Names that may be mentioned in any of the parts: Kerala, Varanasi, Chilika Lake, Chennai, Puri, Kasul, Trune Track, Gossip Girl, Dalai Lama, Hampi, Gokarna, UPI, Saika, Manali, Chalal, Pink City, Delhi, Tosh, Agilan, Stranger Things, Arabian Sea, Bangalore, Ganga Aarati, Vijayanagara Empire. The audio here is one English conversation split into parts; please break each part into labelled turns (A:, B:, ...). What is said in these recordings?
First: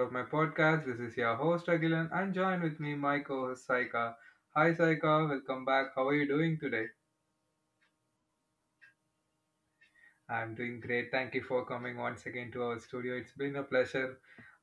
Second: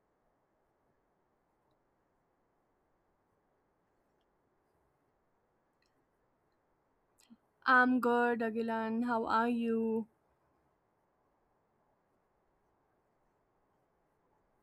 A: of my podcast. This is your host Agilan and join with me my co-host Saika. Hi Saika, welcome back. How are you doing today?
B: I'm good, Agilan. How are you?
A: I'm doing great. Thank you for coming once again to our studio. It's been a pleasure.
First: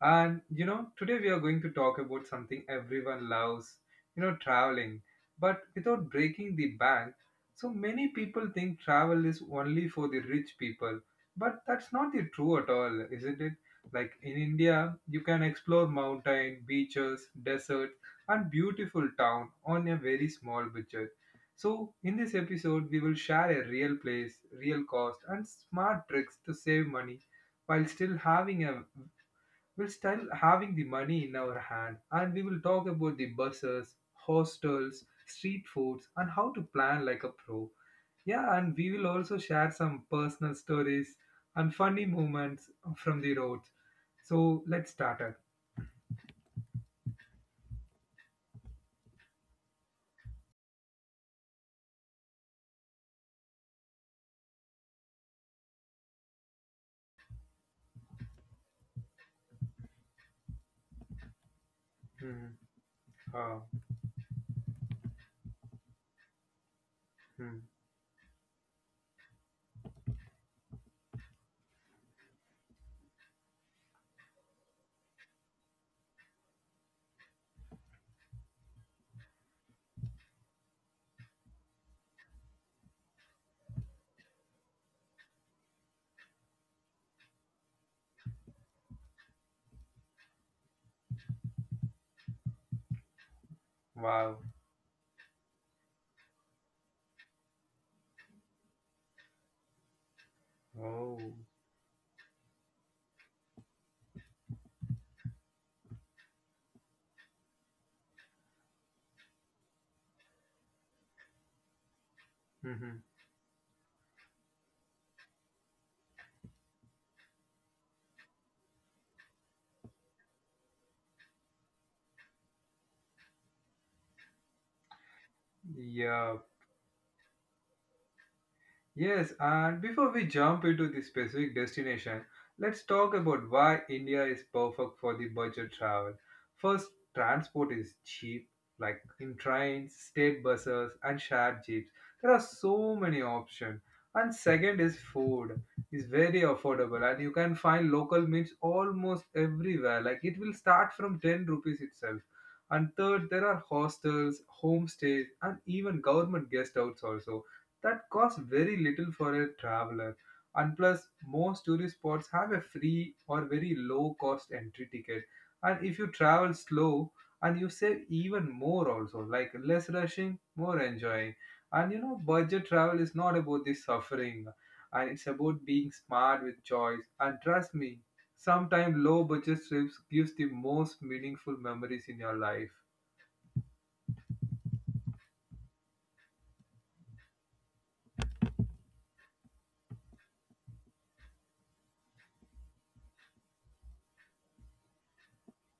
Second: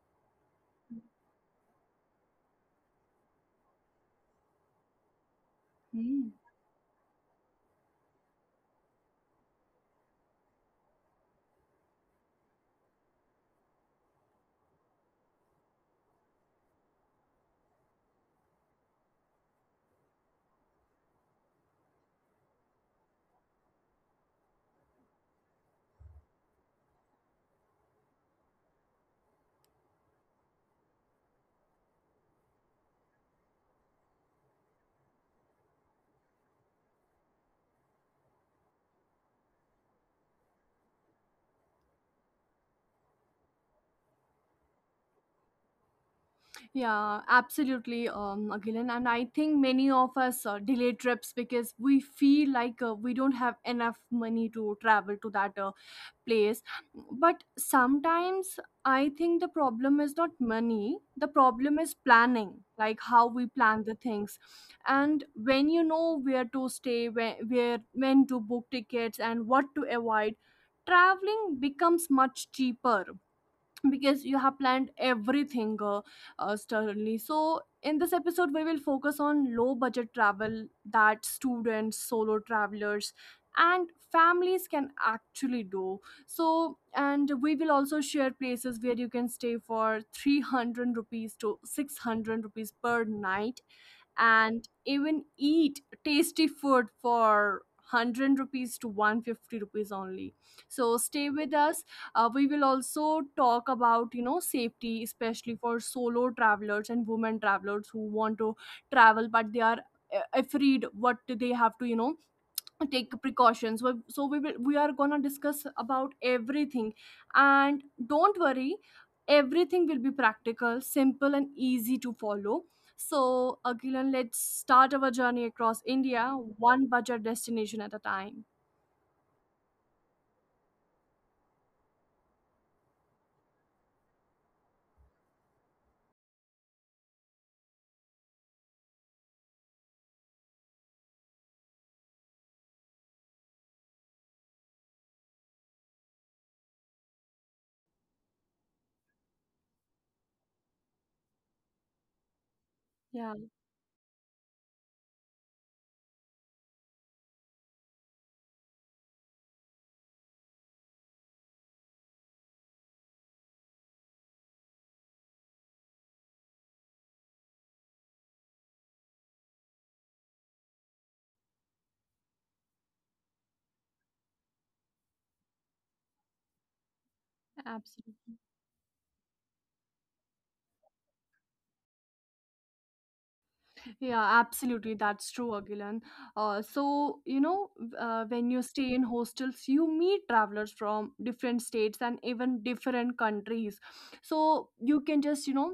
A: Today we are going to talk about something everyone loves, traveling, but without
B: Hmm.
A: breaking the bank. So many people think travel is only for the rich people, but that's not the true at all, isn't it? Like in India, you can explore mountain, beaches, deserts, and beautiful town on a very small budget. So, in this episode, we will share a real place, real cost, and smart tricks to save money while still having a while still having the money in our hand. And we will talk about the buses, hostels, street foods, and how to plan like a pro. Yeah, and we will also share some personal stories and funny moments from the roads. So let's start it.
B: Yeah, absolutely, Agilan. And I think many of us delay trips because we feel like we don't have enough money to travel to that place. But sometimes I think the problem is not money, the problem is
A: Hmm.
B: planning, like how we
A: Oh.
B: plan the things. And when you know where to stay,
A: Hmm.
B: where when to book tickets, and what to avoid, traveling becomes much cheaper because you have planned everything sternly. So, in this episode, we will focus on low budget travel that students, solo travelers, and families can actually do. So, and we will also share places where you can stay for 300 rupees to 600 rupees per night
A: Wow.
B: and even eat tasty food for 100 rupees to 150 rupees only, so
A: Oh.
B: stay with us. We will also talk about, you know, safety, especially for solo travelers and women travelers who want to travel but they are afraid what they have to, you know,
A: Mm-hmm.
B: take precautions. Well, so we are gonna discuss about everything, and don't worry, everything will be practical, simple and easy to follow. So, Agilan, let's start our journey across India,
A: Yeah.
B: one budget destination at a time.
A: Yes, and before we jump into the specific destination, let's talk about why India is perfect for the budget travel. First, transport is cheap, like in trains, state buses, and shared jeeps. There are so many options. And second is food. Is very affordable and you can find local meals almost everywhere. Like it will start from 10 rupees itself. And third,
B: Yeah,
A: there are hostels, homestays, and even government guest houses also that costs very little for a traveler. And plus, most tourist spots have a free or very low cost entry ticket. And if you travel slow, and you save even more also, like less rushing, more enjoying. And you know, budget travel is not about the suffering, and it's about being smart with choice. And trust me,
B: absolutely.
A: sometimes low budget trips gives the most meaningful memories in your life.
B: Yeah, absolutely, that's true, Agilan. So you know, when you stay in hostels you meet travelers from different states and even different countries. So you can just, you know,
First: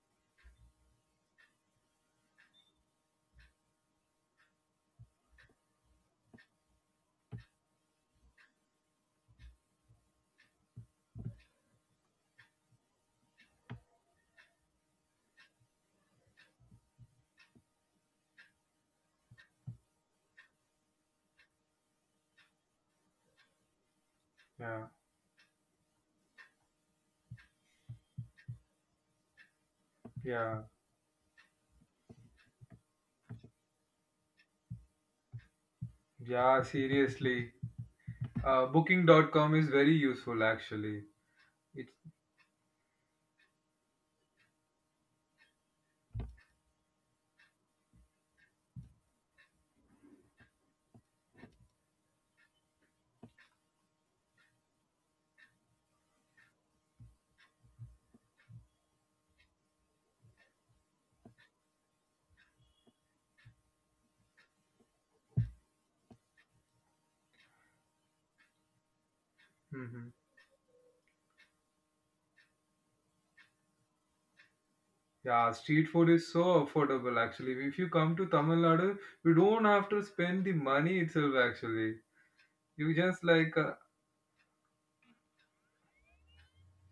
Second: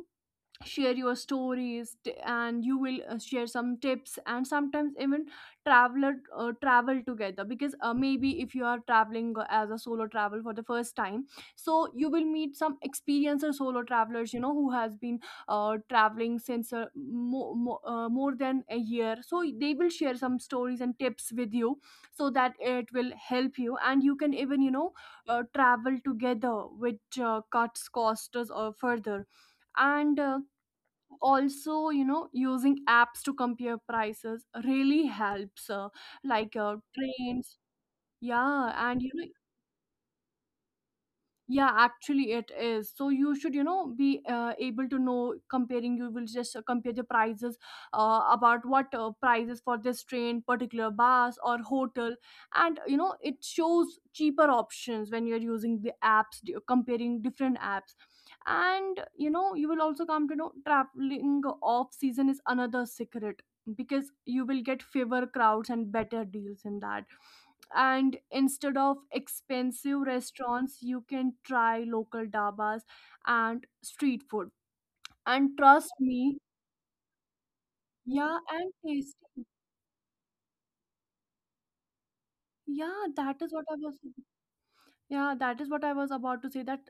B: share your stories and you will share some tips, and sometimes even travel together. Because maybe if you are traveling as a solo travel for the first time, so you will meet some experienced solo travelers, you know, who has been traveling since more than a year. So they will share some stories and tips with you, so that it will help you, and you can even, you
A: Yeah,
B: know, travel together, which cuts costs further. And
A: yeah,
B: also, you know, using apps to compare prices really helps,
A: yeah,
B: like
A: seriously.
B: trains. Yeah,
A: Booking
B: and you
A: dot
B: know,
A: com is very useful actually.
B: yeah,
A: It's
B: actually it is. So you should, you know, be able to know, comparing. You will just compare the prices about what prices for this train, particular bus or hotel. And you know, it shows cheaper options when you're using the apps, comparing different apps. And you know, you will also come to know traveling off season is another secret, because you will get favor crowds and better deals in that. And instead of expensive
A: hmm.
B: restaurants, you can try local dabas and street food.
A: Yeah,
B: And
A: street
B: trust
A: food is
B: me,
A: so affordable actually. If you come to
B: yeah,
A: Tamil
B: and
A: Nadu, you
B: tasty.
A: don't have to spend the money itself actually. You
B: yeah
A: just
B: that is
A: like
B: what i was Yeah, that is what I was about to say. That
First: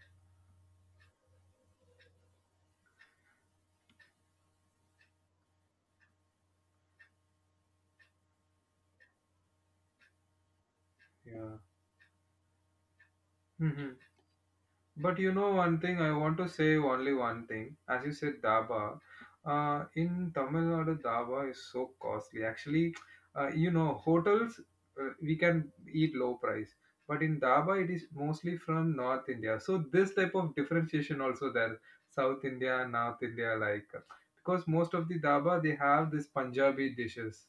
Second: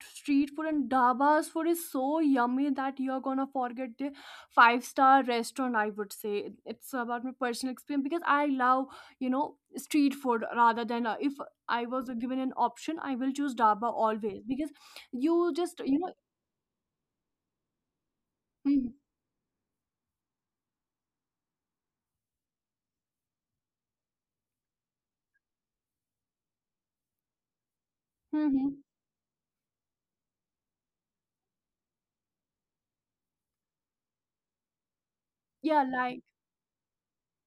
B: street food and dabas food is so yummy that you're gonna forget the five-star restaurant, I would say. It- it's about my personal experience, because I love, you know, street food rather than if
A: yeah.
B: I was given an option, I will choose daba
A: Mhm.
B: always because
A: But you know
B: you
A: one
B: just,
A: thing,
B: you
A: I
B: know.
A: want to say only one thing. As you said,
B: Mm,
A: dhaba. In Tamil Nadu, dhaba is so costly. Actually, you know, hotels we can eat low price, but in dhaba it is mostly
B: hmm.
A: from North India. So this type of differentiation also there, South India North India, like because most of the dhaba they
B: Yeah,
A: have
B: like,
A: this Punjabi dishes,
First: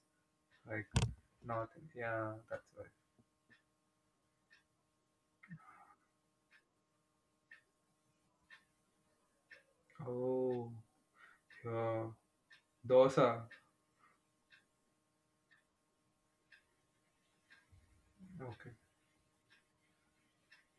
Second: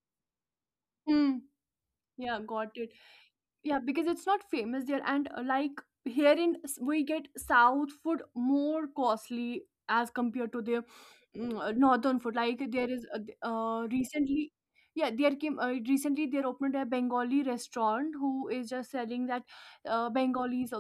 A: like
B: mm,
A: North India. Yeah,
B: yeah,
A: that's
B: got it. Yeah, because it's not famous there, and like here in we get south food more costly
A: right.
B: as compared to
A: Oh,
B: the, mm,
A: yeah.
B: northern food. Like there is
A: Dosa.
B: recently, yeah, there came recently, there opened a Bengali restaurant who is
A: Okay,
B: just selling that, Bengalis,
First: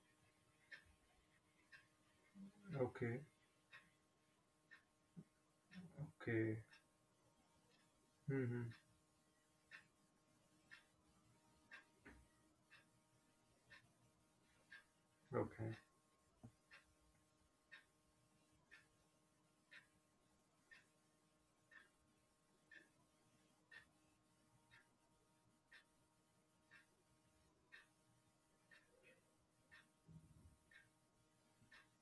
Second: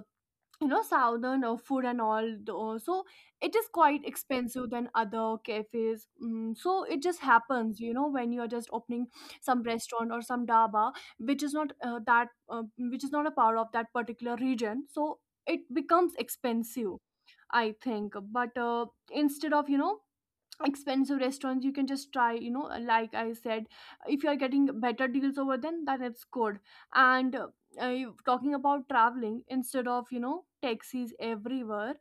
B: you know, southern food and all though. So
A: okay,
B: it is quite expensive than other cafes, mm.
A: okay.
B: So it just happens, you know, when you're just
A: Hmm.
B: opening some restaurant or some dhaba which is not that which is not a part of that particular region. So it
A: Okay.
B: becomes expensive, I think. But instead of, you know, expensive restaurants, you can just try, you know, like I said, if you are getting better deals over, then that is good. And talking about traveling, instead of, you know, taxis everywhere,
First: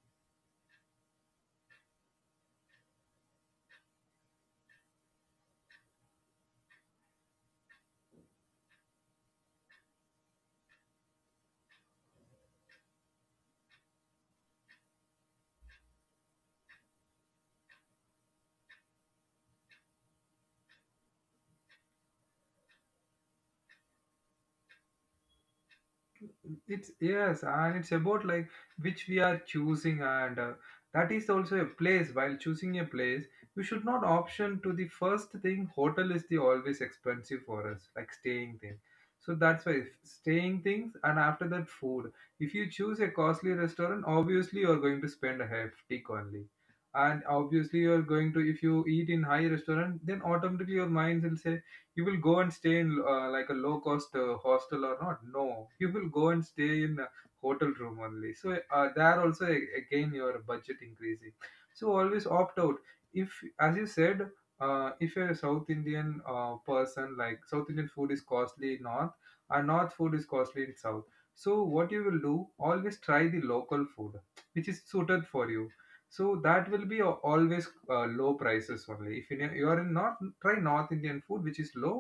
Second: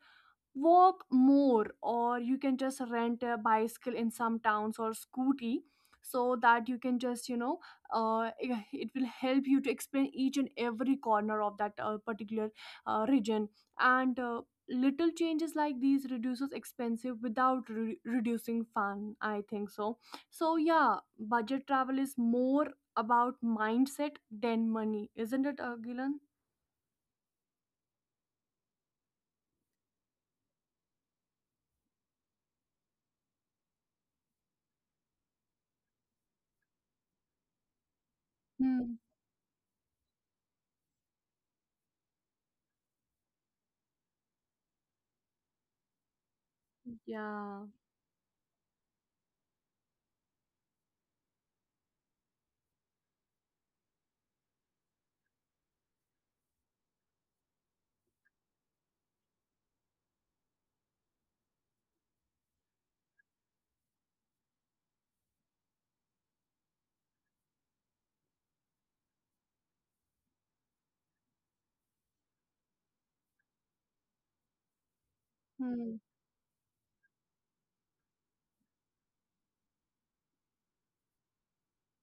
B: walk more, or you can just rent a bicycle in some towns, or scooty, so that you can just, you know, it will help you to explain each and every corner of that particular region. And little changes like these reduces expensive without reducing fun, I think so. So yeah, budget travel is more about mindset than money, isn't it, Gilan?
A: It's yes, and it's about like which we are choosing, and that is also a place. While choosing a place, you should not option to the first thing. Hotel is the always expensive for us, like staying thing.
B: Hmm.
A: So that's why if staying things, and after that food. If you choose a costly restaurant, obviously you are going to spend a hefty only, and
B: Yeah.
A: obviously you are going to if you eat in high restaurant, then automatically your mind will say you will go and stay in like a low cost hostel or not no you will go and stay in a hotel room only so there also again your budget increasing. So always opt out, if as you said, if you're a south indian person, like south indian food is costly in north and north food is costly in south. So what you will do, always try the local food which is suited for you,
B: Hmm.
A: so that will be always low prices only. If you are in north try north indian food which is low,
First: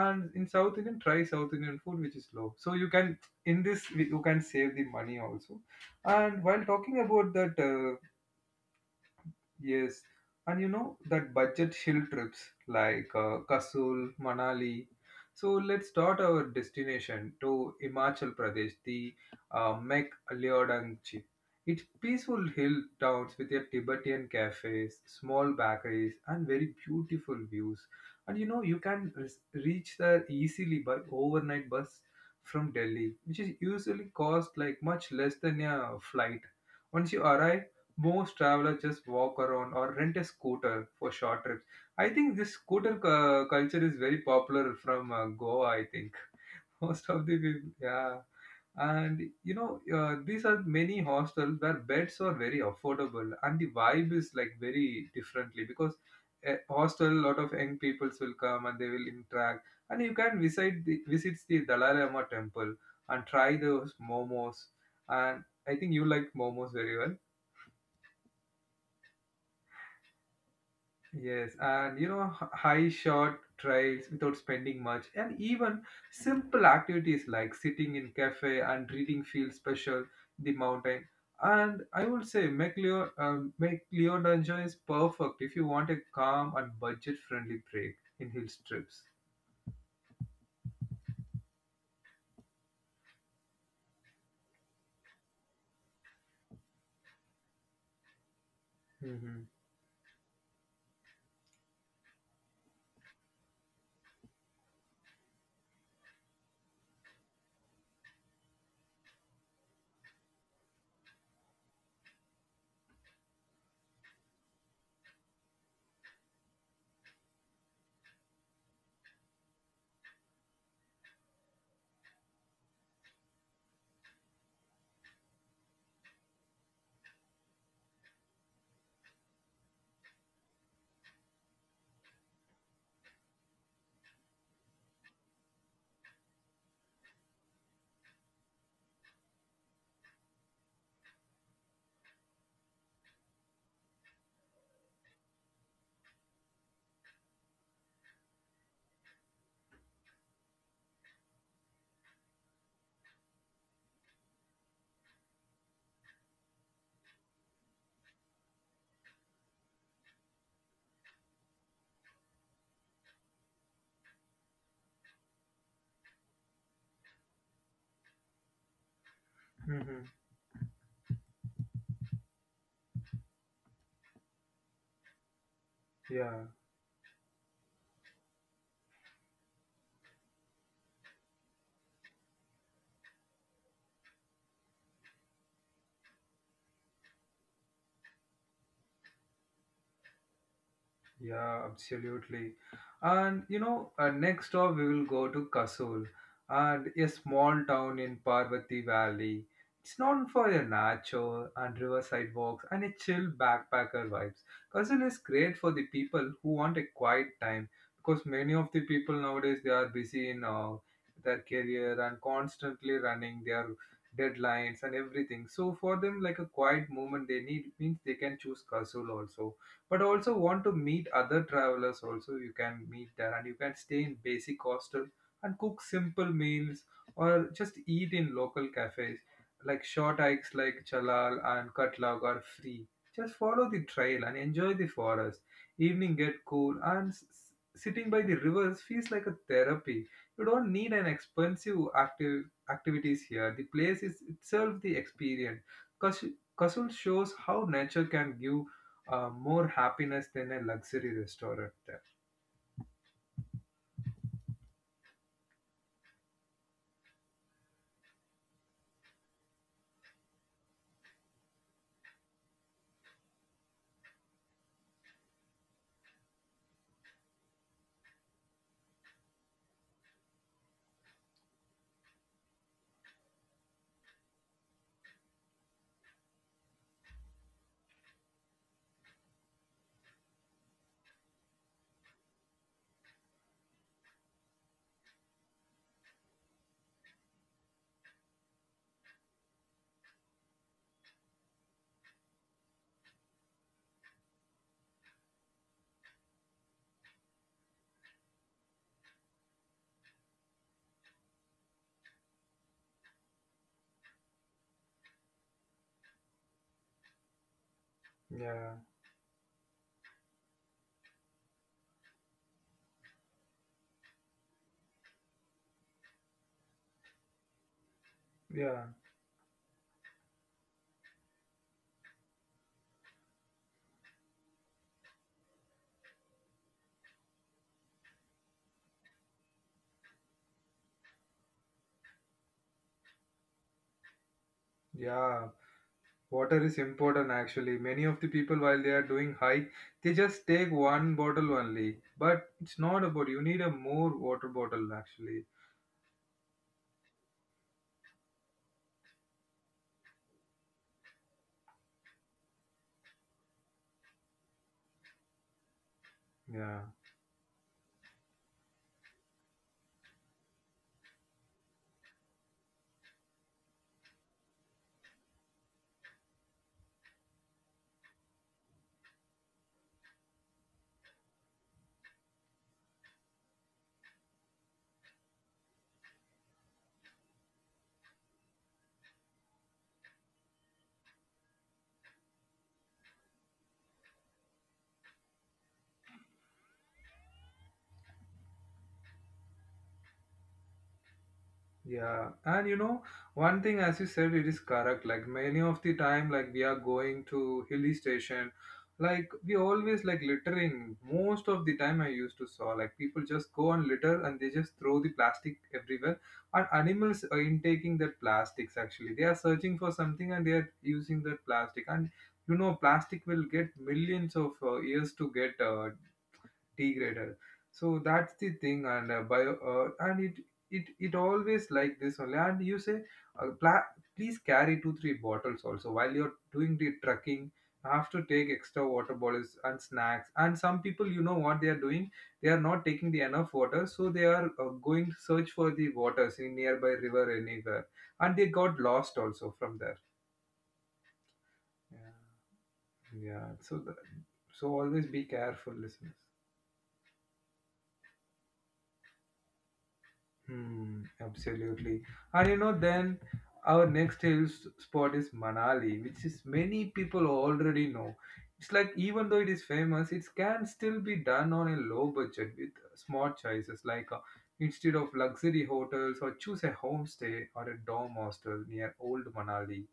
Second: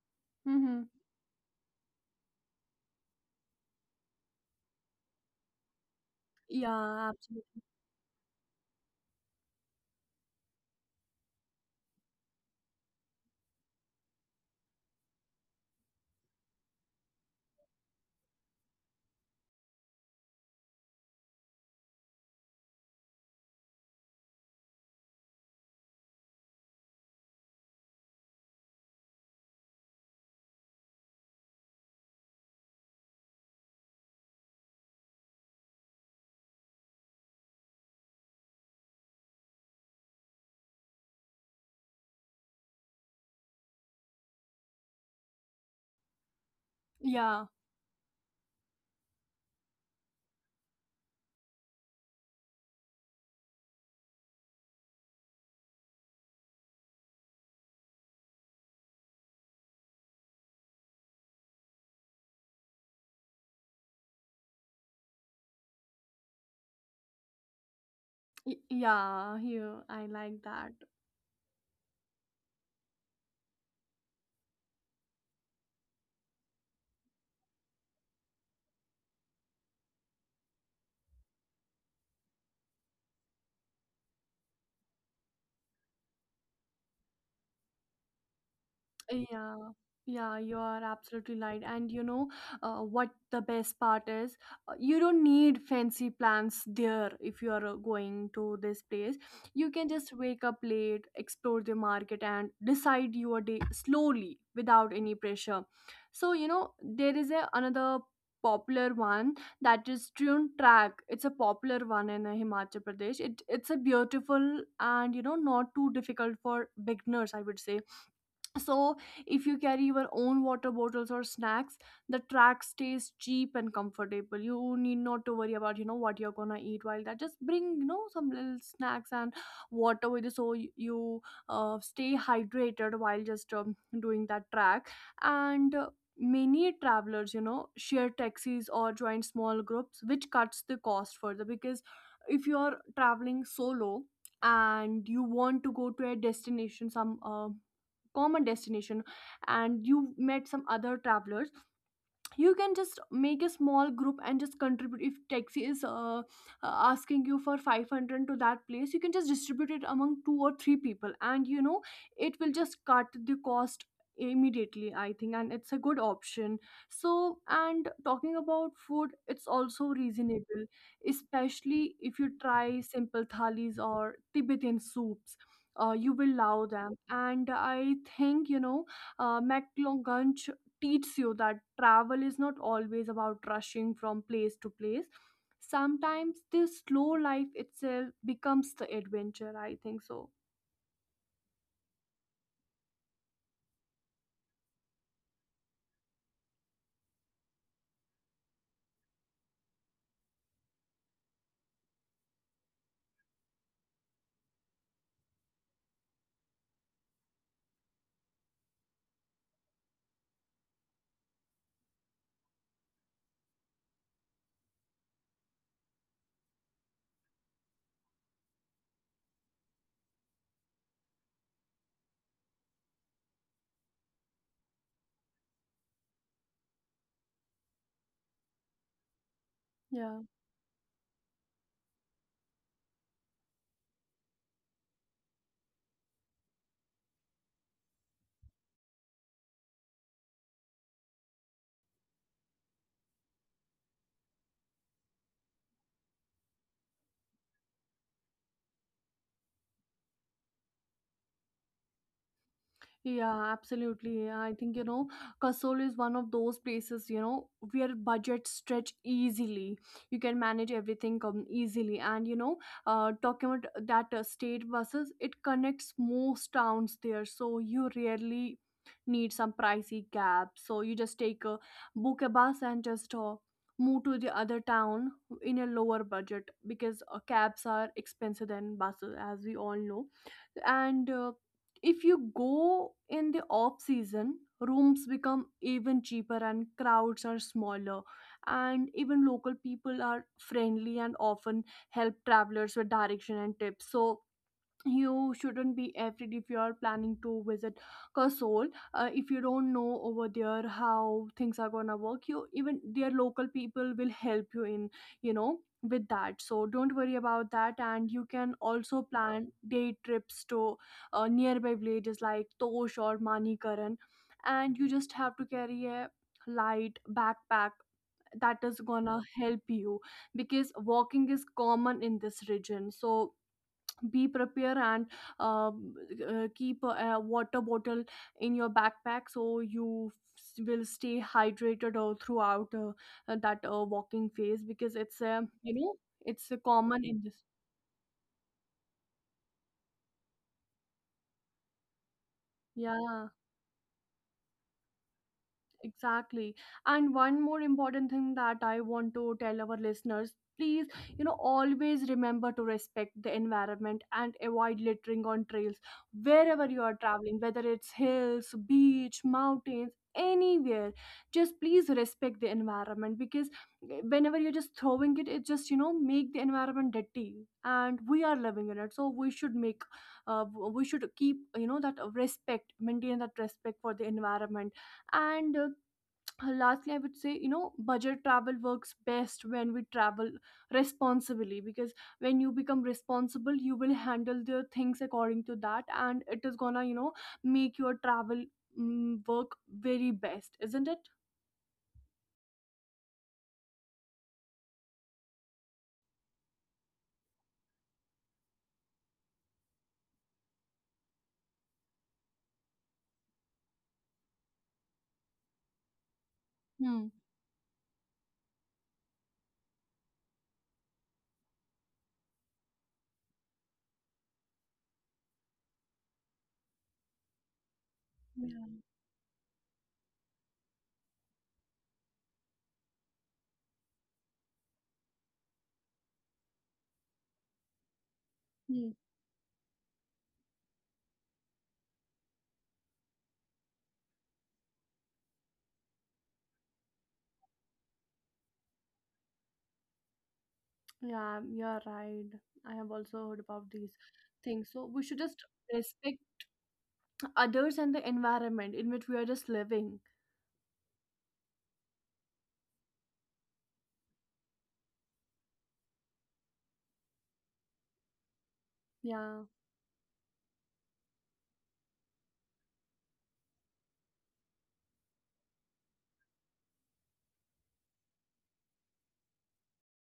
A: and in south
B: Mm-hmm.
A: indian try south indian food which is low, so you can in this you can save the money also. And while talking
B: Yeah.
A: about that, yes, and you know that budget hill trips like Kasul, Manali. So let's start our destination to Himachal Pradesh, the Mek Leodangchi. It's peaceful hill towns with their Tibetan cafes, small bakeries, and very beautiful views. And you know you can reach there easily by overnight bus from Delhi, which is usually cost like much less than a flight. Once you arrive, most travelers just walk around or rent a scooter for short trips. I think this scooter culture is very popular from Goa, I think. Most of the
B: Yeah.
A: people, yeah. And you know, these are many hostels where beds are very affordable and the vibe is like very differently because a hostel, a lot of young peoples will come and they will interact. And you can visit visits the Dalai Lama temple and try those momos. And I think you like momos very well.
B: Y- yeah, here I like that.
A: Yes, and you know, high short trails without spending much, and even simple activities like sitting in cafe and reading feel special the mountain. And I would say McLeod, McLeod Dungeon is perfect if you want a calm and budget friendly break in hill trips.
B: Yeah, yeah, you are absolutely right. And you know, what the best part is? You don't need fancy plans there if you are going to this place.
A: Mm-hmm.
B: You can just wake up late, explore the market, and decide your day slowly without any pressure. So, you know, there is a, another popular one, that is Trune Track. It's a popular one in Himachal Pradesh. It's a beautiful and, you know, not too difficult for beginners, I would say. So, if you carry your own water bottles or snacks, the track stays cheap and comfortable. You need not to worry about, you know, what you're gonna eat while that. Just bring, you know, some little snacks and water with you, so you stay hydrated while just doing that track. And many travelers, you know, share taxis or join small groups, which cuts the cost further. Because if you're traveling solo, and you want to go to a destination, some common destination, and you met some other travelers, you can just make a small group and just contribute. If taxi is asking you for 500 to that place, you can just distribute it among two or three people, and you know, it will just cut the cost immediately, I think. And it's a good option. So, and talking about food, it's also
A: Mm-hmm.
B: reasonable, especially if you try simple thalis or Tibetan soups. Uh, you will
A: Yeah.
B: love them, and I think, you know, McLongunch teaches you that travel is not always about rushing from place to place. Sometimes this slow life itself becomes the adventure, I think so.
A: Yeah, absolutely. And you know, next up we will go to Kasul, and a small town in Parvati Valley. It's known for their nature and riverside walks and a chill backpacker vibes. Kasul is great for the people who want a quiet time because many of the people nowadays they are busy in their career and constantly running their deadlines and everything. So for them, like a quiet moment they need means they can choose Kasul also, but also want to meet other travelers also, you can meet there and you can stay in basic hostel and cook simple meals or just eat in local cafes. Like short
B: Yeah.
A: hikes like chalal and katlag are free, just follow the trail and enjoy the forest. Evening get cool and sitting by the rivers feels like a therapy. You don't need an expensive active activities here, the place is itself the experience. Kas- Kasul shows how nature can give more happiness than a luxury restaurant there.
B: Yeah, absolutely. I think, you know, Kasol is one of those places, you know, where budgets stretch easily. You can manage everything easily. And, you know, talking about that state buses, it connects most towns there. So you rarely need some pricey cab. So you just take a book a bus and just move to the other town in a lower budget, because cabs are expensive than buses, as we all know. And, if you go in the off season, rooms become even cheaper and crowds are smaller. And even local people are friendly and often help travelers with direction and tips. So, you shouldn't be afraid if you are planning to visit Kasol. If you don't know over there how things are gonna work, you, even their local people will help you in, you know, with that. So don't worry about that, and you can
A: Yeah,
B: also plan day trips to nearby villages like Tosh or Manikaran, and you just have to carry a light backpack, that is
A: yeah,
B: gonna help you because walking is common in this region. So be prepared and, um, keep a water bottle in your backpack, so you will stay hydrated throughout that walking phase, because it's a,
A: yeah.
B: you know, it's a
A: Water is
B: common in
A: important
B: this.
A: actually. Many of the people while they are doing hike, they just take one bottle only. But it's not
B: Yeah.
A: about you need a more water bottle actually.
B: Exactly. And one more important thing that I want to tell our listeners, please, you know, always remember to respect the environment and avoid littering on trails wherever you
A: Yeah.
B: are traveling, whether it's hills, beach, mountains, anywhere. Just please respect the environment. Because eh, whenever you're just throwing it, it just, you know, make the environment dirty. And we are living in it. So we should make, uh, we should keep, you know, that respect, maintain that respect for the environment. And lastly, I would say, you know, budget travel works best when we travel responsibly. Because when you become responsible, you will handle the things according to that, and it is gonna, you know, make your travel, mm, work very best, isn't it?
A: Yeah, and you know, one thing as you said, it is correct. Like many of the time, like we are going to hilly station, like we always like littering. Most of the time, I used to saw like people just go and litter and they just throw the plastic everywhere. And
B: Hmm.
A: animals are intaking that plastics actually. They are searching for something and they are using that plastic. And you know, plastic will get millions of years to get degraded. So that's the thing,
B: Yeah.
A: and bio and it always like this only. And you say uh, pla- please carry two three bottles also while you're doing the trekking. You have to take extra
B: Hmm.
A: water bottles and snacks, and some people you know what they are doing, they are not taking the enough water, so they are going to search for the waters in nearby river anywhere and they got lost also from there.
B: Yeah, you're
A: Yeah.
B: right, I have also heard
A: Yeah,
B: about
A: so
B: these
A: so
B: things. So we
A: always
B: should
A: be
B: just
A: careful listeners.
B: respect others and the environment in which we are just living.
A: Hmm, absolutely. And you know, then our next hill spot is Manali, which is many people already know. It's like even though
B: Yeah.
A: it is famous, it can still be done on a low budget with smart choices like instead of luxury hotels or choose a homestay or a dorm hostel near old Manali,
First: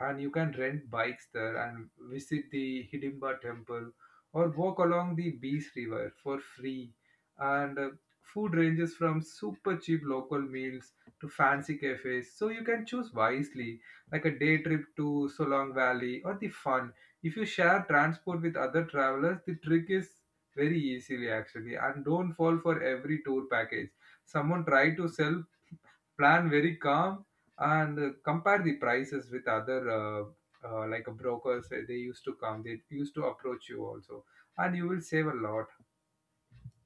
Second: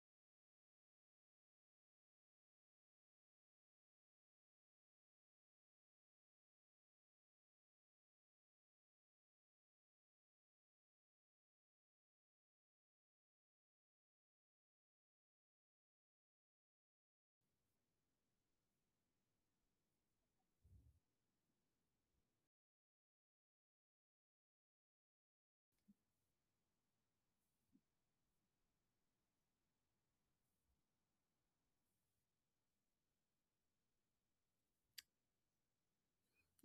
A: and you can rent bikes there and visit the Hidimba temple or walk along the Bees River for free. And food ranges from super cheap local meals to fancy cafes, so you can choose wisely, like a day trip to Solong Valley or the fun. If you share transport with other travelers, the trick is very easily actually, and don't fall for every tour package. Someone try to sell plan very calm, and compare the prices with other like a brokers they used to come they used to approach you also, and you will save a lot.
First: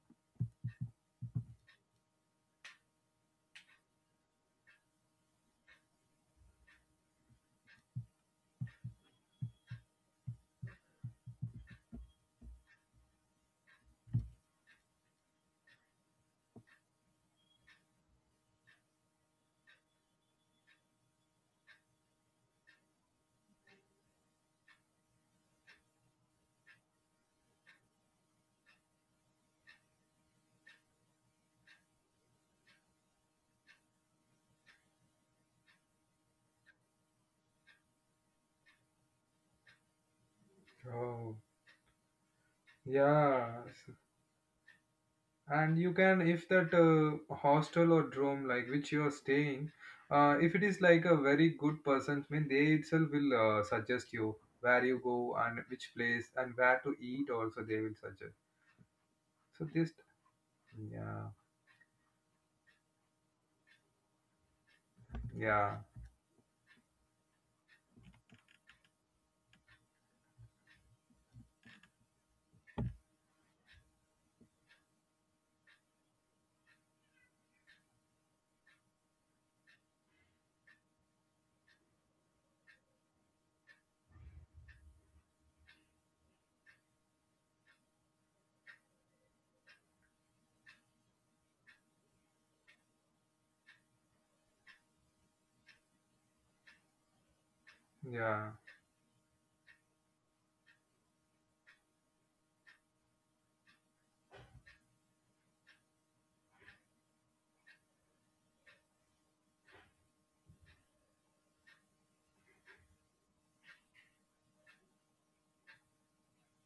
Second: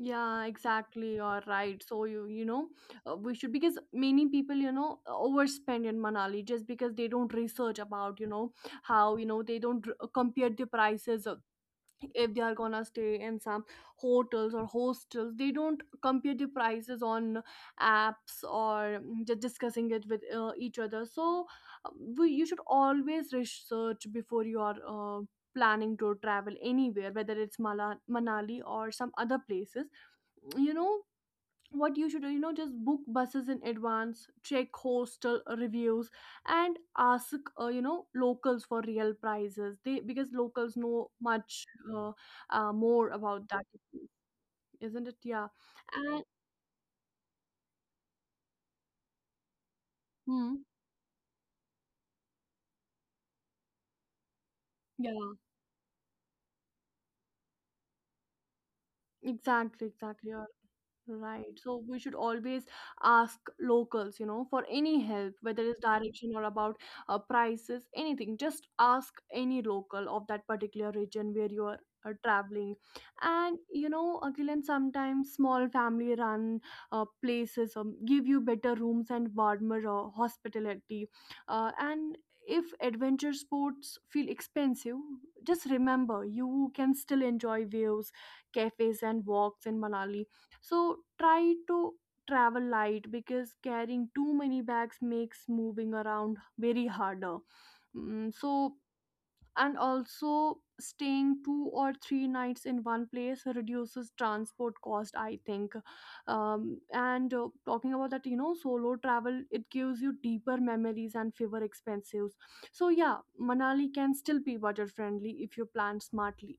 B: Yeah, exactly. You're right. So you know, we should, because many people, you know, overspend in Manali just because they don't research about, you know, how, you know, they don't compare the prices of- if they are gonna stay in some hotels or hostels. They don't compare the prices on apps, or mm, just discussing it with each other. So uh, we you should always research before you are planning to travel anywhere, whether it's Manali or some other places. you know what you should do, just book buses in advance, check hostel reviews and ask locals for real prices, they because locals know
A: Oh,
B: much uh, more about
A: yeah.
B: that, isn't it? Yeah.
A: And you can
B: And,
A: if that hostel or dorm like which you are staying, if it
B: mm,
A: is like a very good person mean they itself will suggest you where you go
B: yeah.
A: and which place and where to eat also they will suggest. So this,
B: Exactly, exactly.
A: yeah,
B: You're right. So we should always ask locals, you know, for any help, whether
A: yeah,
B: it's direction or about prices, anything. Just ask any local of that particular region where you are traveling. And you know, Akilan, sometimes small family run places give you better rooms and warmer hospitality. And if adventure sports feel expensive, just remember you can still enjoy views, cafes and walks in Manali. So try to travel light because carrying too many bags makes moving around very harder.
A: yeah.
B: So and also, staying 2 or 3 nights in one place reduces transport cost, I think. And talking about that, you know, solo travel, it gives you deeper memories and fewer expenses. So yeah, Manali can still be budget friendly if you plan smartly.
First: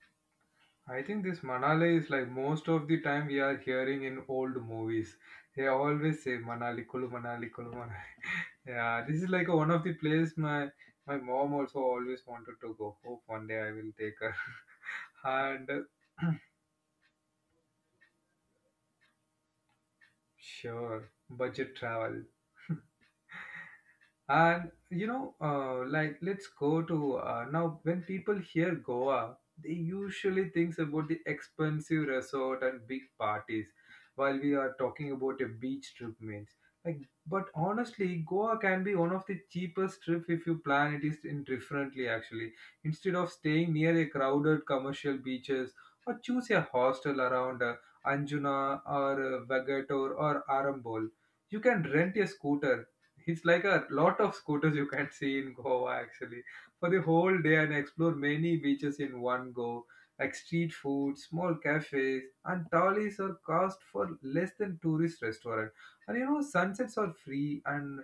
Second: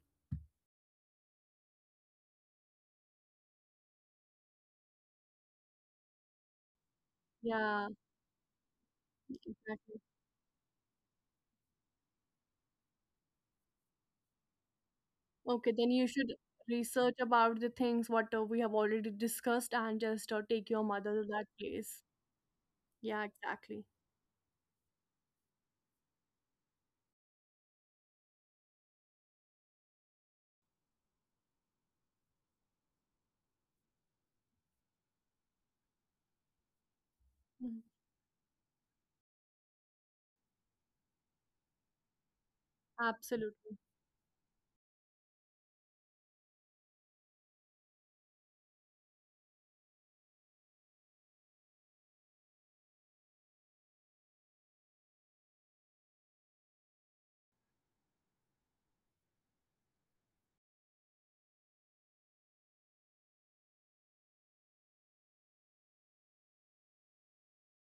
A: I think this Manali is like most of the time we are hearing in old movies. They always say Manali, Kulu Manali, Kulu
B: Yeah,
A: Manali. Yeah, this is like one of the
B: exactly.
A: place my mom also always wanted to go. Hope one day I will take her. And
B: Okay, then you should research about the things what we have already discussed, and just take your
A: sure,
B: mother to that
A: budget
B: place.
A: travel.
B: Yeah, exactly.
A: And like let's go to now. When people hear Goa, they usually thinks about the expensive resort and big parties, while we are talking about a beach trip means. Like, but
B: Mhm.
A: honestly, Goa can be one of the cheapest trip if you plan it is indifferently. Actually, instead of staying
B: Absolutely.
A: near a crowded commercial beaches, or choose a hostel around Anjuna or Vagator or Arambol, you can rent a scooter. It's like a lot of scooters you can see in Goa actually for the whole day and explore many beaches in one go, like street food, small cafes, and tallies are cost for less than tourist restaurant. And sunsets are free, and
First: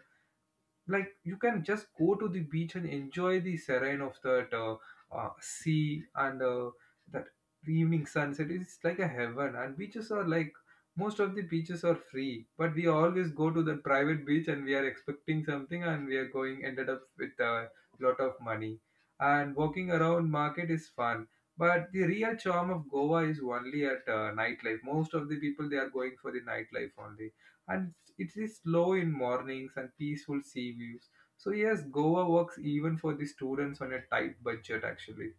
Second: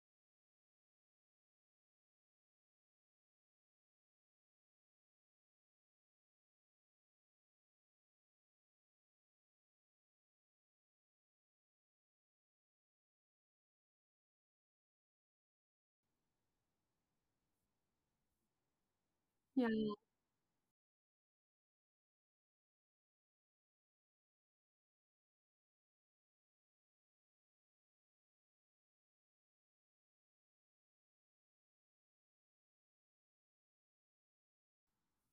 A: like you can just go to the beach and enjoy the serene of that sea and that evening sunset, it's like a heaven. And beaches are like most of the beaches are free, but we always go to the private beach and we are expecting something and we are going ended up with a lot of money, and
B: Yeah.
A: walking around market is fun, but the real charm of Goa is only at nightlife. Most of the people they are going for the nightlife only, and it is slow in mornings and peaceful sea views. So yes, Goa works even for the students on a tight budget actually.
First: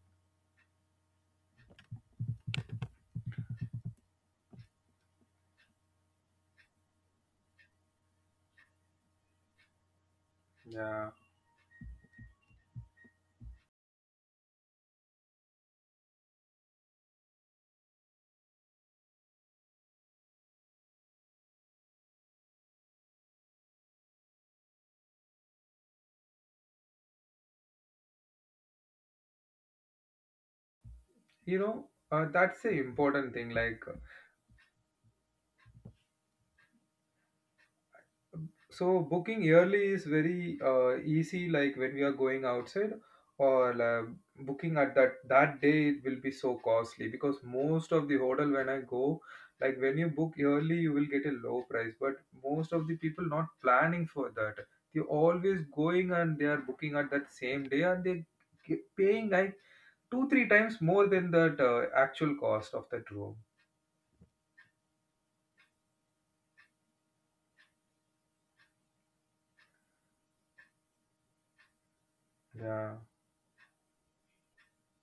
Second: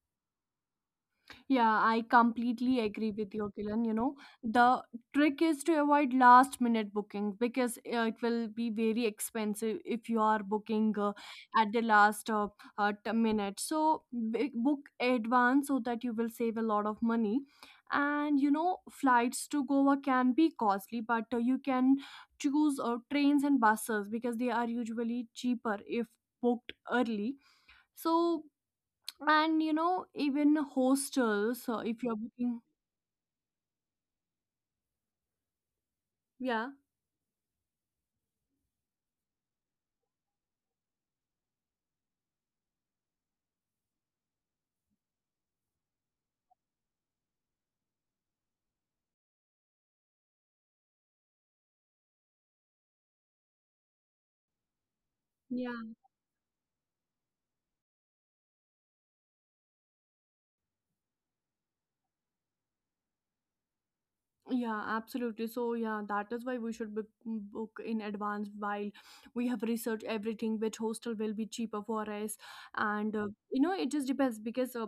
B: Yeah, I completely agree with you, Kilan. You know, the trick is to avoid last minute booking because it will be very expensive if you are booking
A: Yeah,
B: at the last minute. So, book advance so that you will save a lot of money. And you know, flights to Goa can be costly, but you can choose trains and buses because they are usually cheaper if booked early. So, and you know, even
A: you
B: hostels,
A: know
B: so if you're
A: that's
B: booking.
A: the important thing. Like,
B: Yeah.
A: so booking yearly is very easy. Like when we are going outside, or booking at that day, it will be so costly because most of the hotel when I go, like when you book yearly, you will get a low price. But most of the people not planning for that. They always
B: Yeah.
A: going and they are booking at that same day, and they paying like 2 or 3 times more than that actual cost of that room.
B: Yeah, absolutely. So yeah, that is why we should book, book in advance while we have researched everything, which hostel will be cheaper for us.
A: Yeah.
B: And you know, it just depends because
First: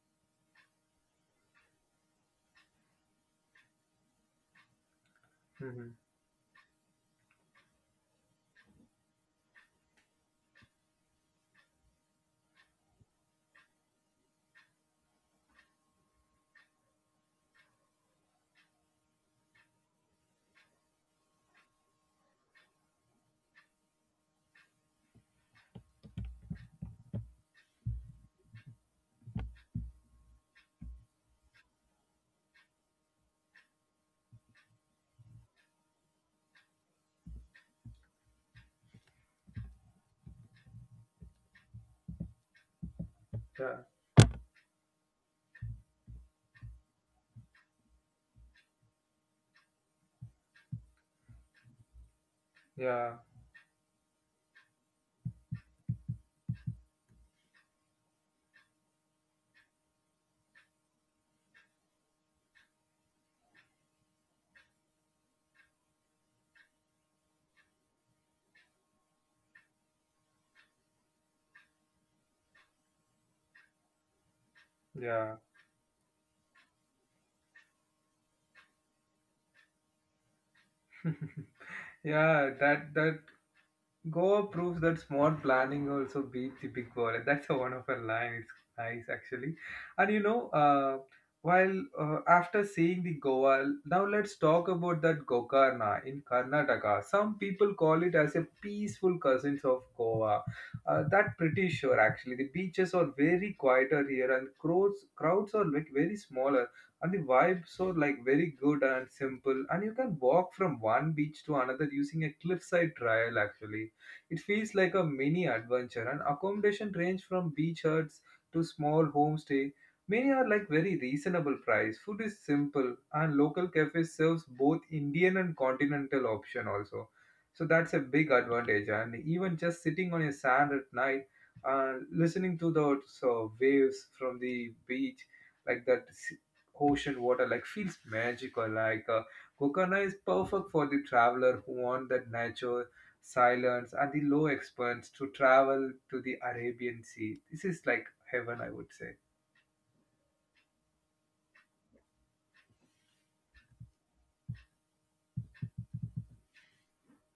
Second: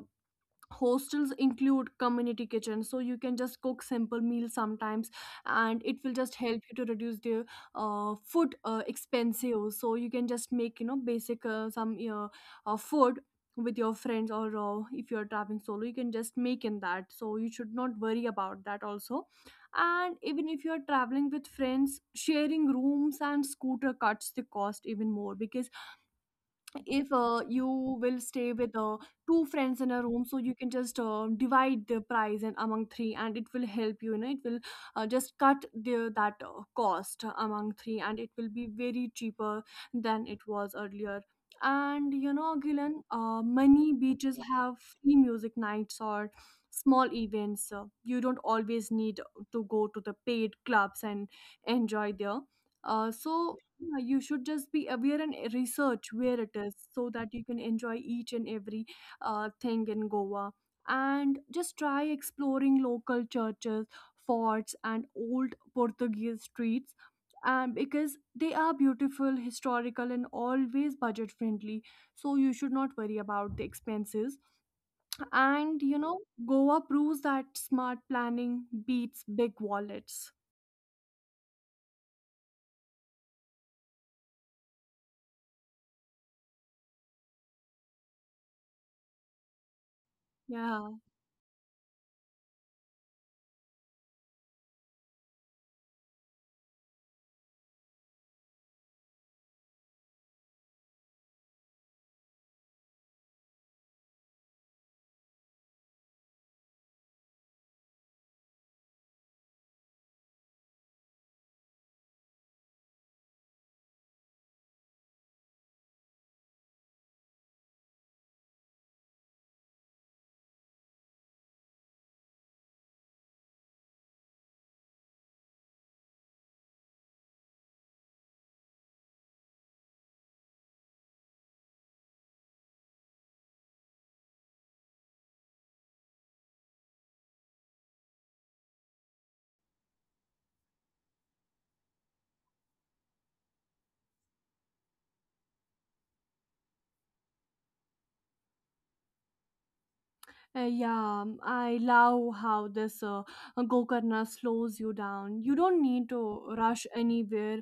B: hostels include community kitchens, so you can just cook simple meals sometimes, and
A: Mhm.
B: it will just help you to reduce the food expensive. So you can just make, you know, basic some food with your friends, or if you're traveling solo you can just make in that, so you should not worry about that also. And even if you're traveling with friends, sharing rooms and scooter cuts the cost even more, because if you will stay with two friends in a room, so you can just divide the price and among three, and it will help you, you know, it will just cut the that cost among three and it will be very cheaper than it was earlier. And you know, Gilan,
A: Yeah.
B: many beaches have free music nights or small events. You don't always need to go to the paid clubs and enjoy there.
A: Yeah.
B: So yeah, you should just be aware and research where it is so that you can enjoy each and every thing in Goa. And just try exploring local churches, forts, and old Portuguese streets. And because they are beautiful, historical, and always budget friendly, so you should not worry about the expenses.
A: Yeah.
B: And you know, Goa proves that smart planning beats big wallets.
A: Yeah, that Goa proves that smart planning also beats the big wallet. That's a one of her line. It's nice actually. And you know,
B: Yeah.
A: uh, while after seeing the Goa, now let's talk about that Gokarna in Karnataka. Some people call it as a peaceful cousins of Goa. That pretty sure actually. The beaches are very quieter here, and crowds are like very smaller, and the vibes are like very good and simple. And you can walk from one beach to another using a cliffside trail actually, it feels like a mini adventure, and accommodation range from beach huts to small homestay. Many are like very reasonable price. Food is simple, and local cafes serves both Indian and continental option also. So that's a big advantage. And even just sitting on a sand at night and listening to those waves from the beach, like that ocean water, like feels magical. Like, Kokana is perfect for the traveler who want that nature silence, and the low expense to travel to the Arabian Sea. This is like heaven, I would say.
B: Yeah, I love how this Gokarna slows you down. You don't need to rush anywhere.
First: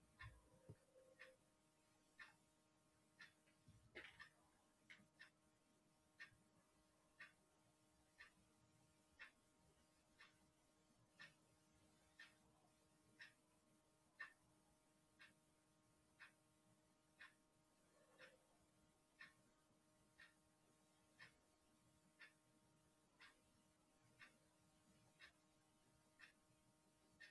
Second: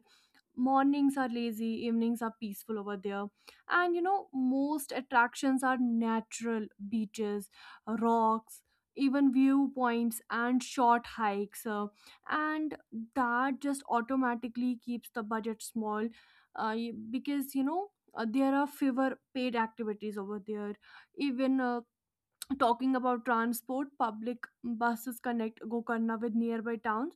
B: Mornings are lazy, evenings are peaceful over there. And you know, most attractions are natural beaches, rocks, even viewpoints, and short hikes. And that just automatically keeps the budget small, because you know, there are fewer paid activities over there. Even talking about transport, public buses connect Gokarna with nearby towns,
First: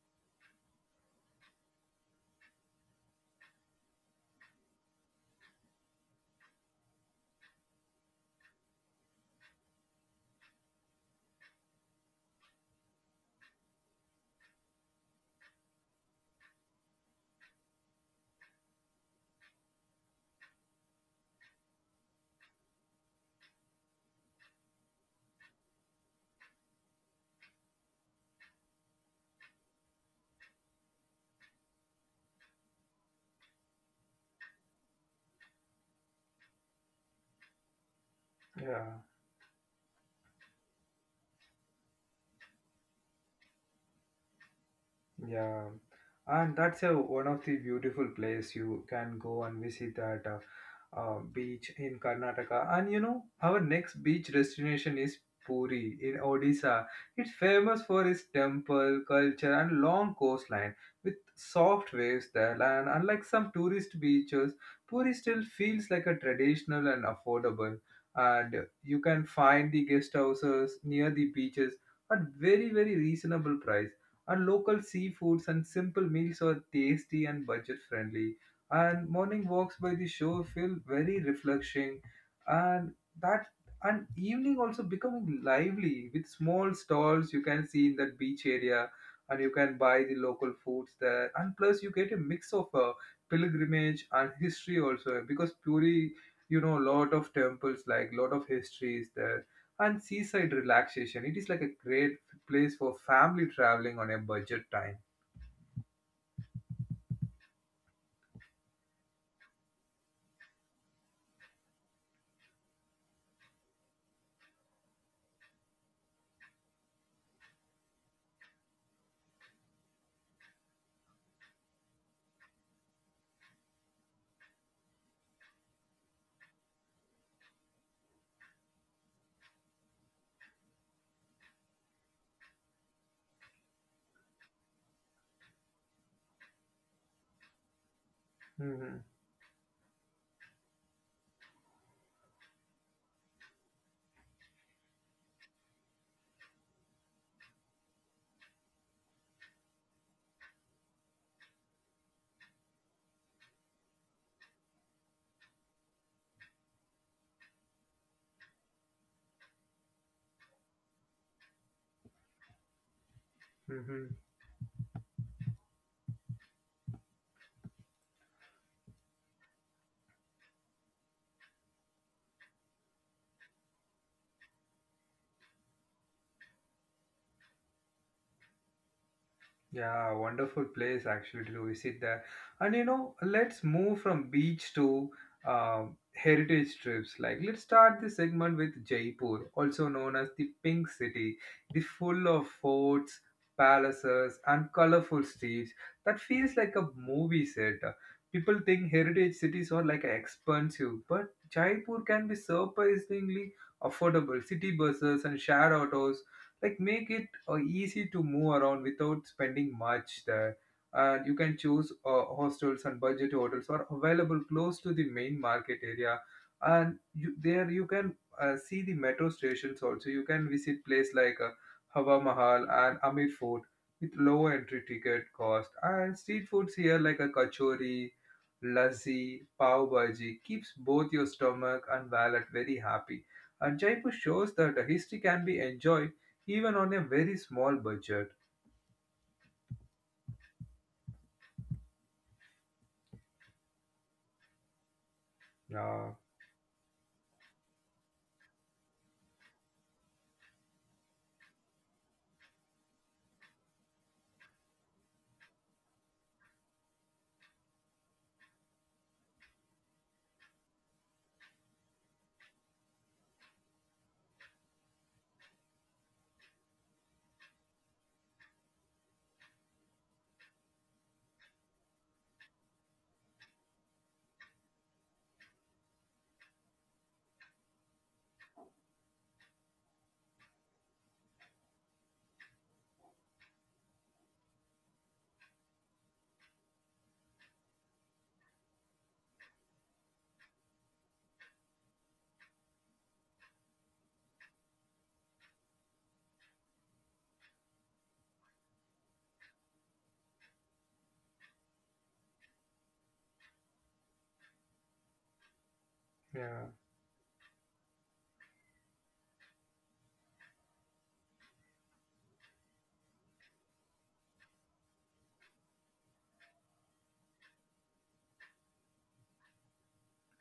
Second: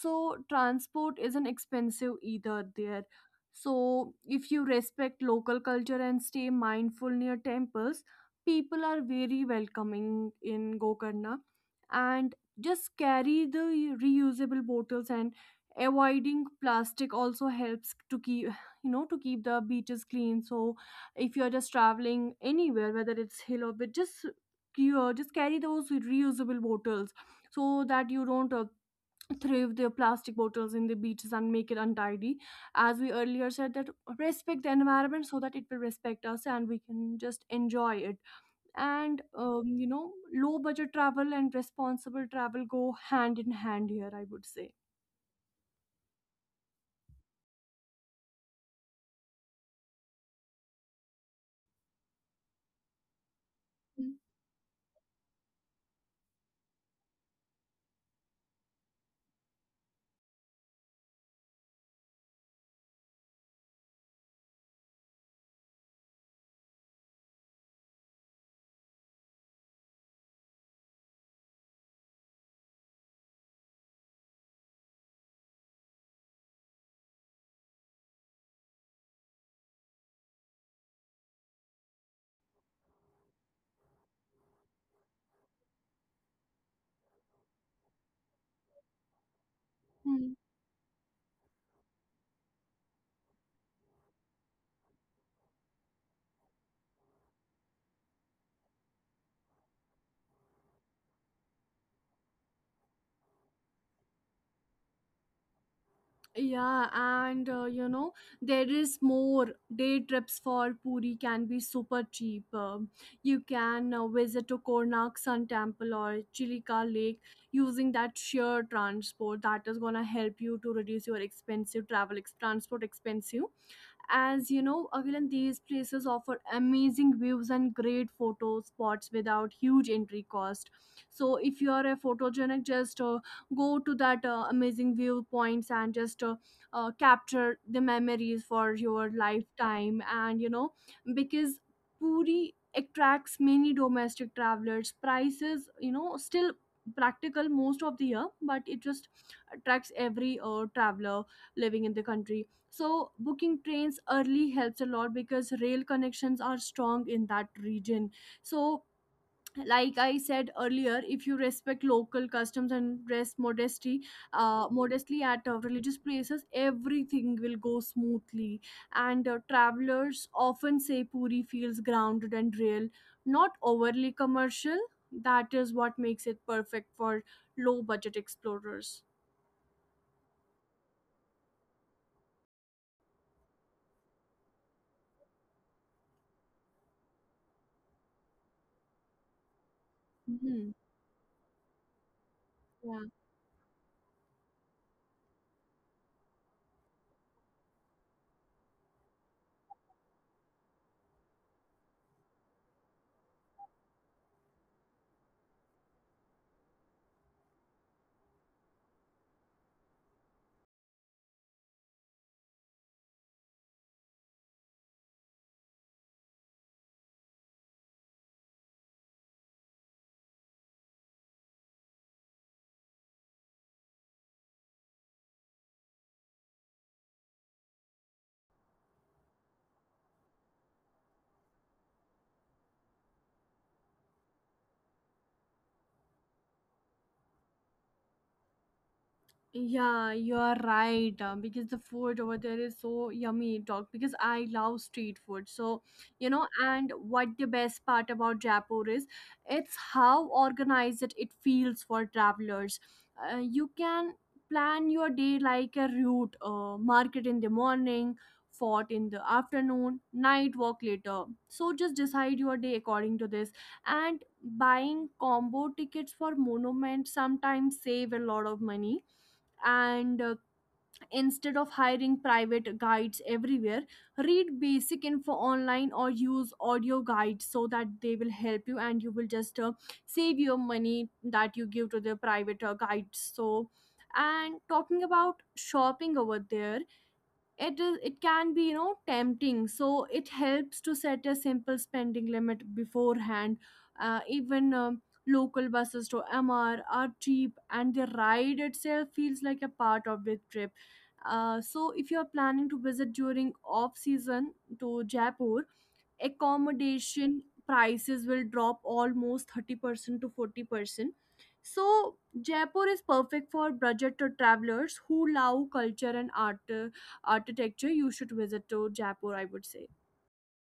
B: so transport isn't expensive either there. So if you respect local culture and stay mindful near temples, people are very welcoming in Gokarna. And just carry the reusable bottles, and avoiding plastic also helps to keep, you know, to keep the beaches clean. So if you're just traveling anywhere, whether it's hill or bit, just carry those reusable bottles so that you don't thrive the plastic bottles in the beaches and make it untidy. As we earlier said, that respect the environment so that it will respect us and we can just enjoy it.
A: Yeah.
B: And you know, low budget travel and responsible travel go hand in hand here, I would say.
A: Yeah, and that's one of the beautiful place you can go and visit that beach in Karnataka. And our next beach destination is Puri in Odisha. It's famous for its temple, culture, and long coastline with soft waves there. And unlike some tourist beaches, Puri still feels like a traditional and affordable. And you can find the guest houses near the beaches at very very reasonable price. Our local seafoods and simple meals are tasty and budget friendly. And morning walks by the shore feel very refreshing, and that and evening also becoming lively with small stalls you can see in that beach area, and you can buy the
B: Mhm.
A: local foods there. And plus, you get a mix of pilgrimage and history also because Puri, lot of temples like lot of histories there, and seaside relaxation. It is like a great place for family traveling on a budget time.
B: Yeah, and you know, there is more. Day trips for Puri can be super cheap. You can visit to Konark Sun Temple or Chilika Lake using that sheer transport. That is gonna help you to reduce your expensive transport expensive. As you know, again, these places offer amazing views and great photo spots without huge entry cost. So, if you are a photogenic, just go to that amazing view points and just capture the memories for your
A: Hmm,
B: lifetime. And you know, because Puri attracts many domestic travelers, prices, you know, still practical most of the year, but it just attracts every traveler living in the country. So booking trains early helps a lot because rail connections are strong in that region. So like I said earlier, if you respect local customs and dress modesty
A: hmm.
B: modestly at religious places, everything will go smoothly. And travelers often say Puri feels grounded and real, not overly commercial. That is what makes it perfect for low budget explorers.
A: Yeah, wonderful place actually to visit there. And let's move from beach to heritage trips. Like, let's start this segment with Jaipur, also known as the
B: Mhm.
A: Pink City, the full of forts, palaces, and colorful streets that feels like a movie set. People think heritage cities are like expensive, but Jaipur can be surprisingly affordable. City buses and shared autos like make it easy to move around without spending much there, and you can choose hostels and budget hotels are available close to the main market area, and there you can see the metro stations also, you can visit places like Hawa Mahal and Amir Fort with lower entry ticket cost, and street foods here like a kachori lassi pav bhaji keeps both your stomach and wallet very happy, and Jaipur shows that a history can be enjoyed even on a very small budget.
B: Yeah, you are right. Because the food over there is so yummy. Talk because I love street food. So, you
A: Uh,
B: know, and what the best part about Jaipur is, it's how organized it feels for travelers. You can plan your day like a route, market in the morning, fort in the afternoon, night walk later. So just decide your day according to this. And buying combo tickets for monuments sometimes save a lot of money. And instead of hiring private guides everywhere, read basic info online or use audio guides so that they will help you, and you will just save your money that you give to the private guides. So and talking about shopping over there, it can be, you know, tempting, so it helps to set a simple spending limit beforehand. Even local buses to Mr are cheap and the ride itself feels like a part of the trip. So if you are planning to visit during off season to Jaipur,
A: yeah.
B: accommodation prices will drop almost 30% to 40%. So, Jaipur is perfect for budget travelers who love culture and art, architecture. You should visit to Jaipur, I would say.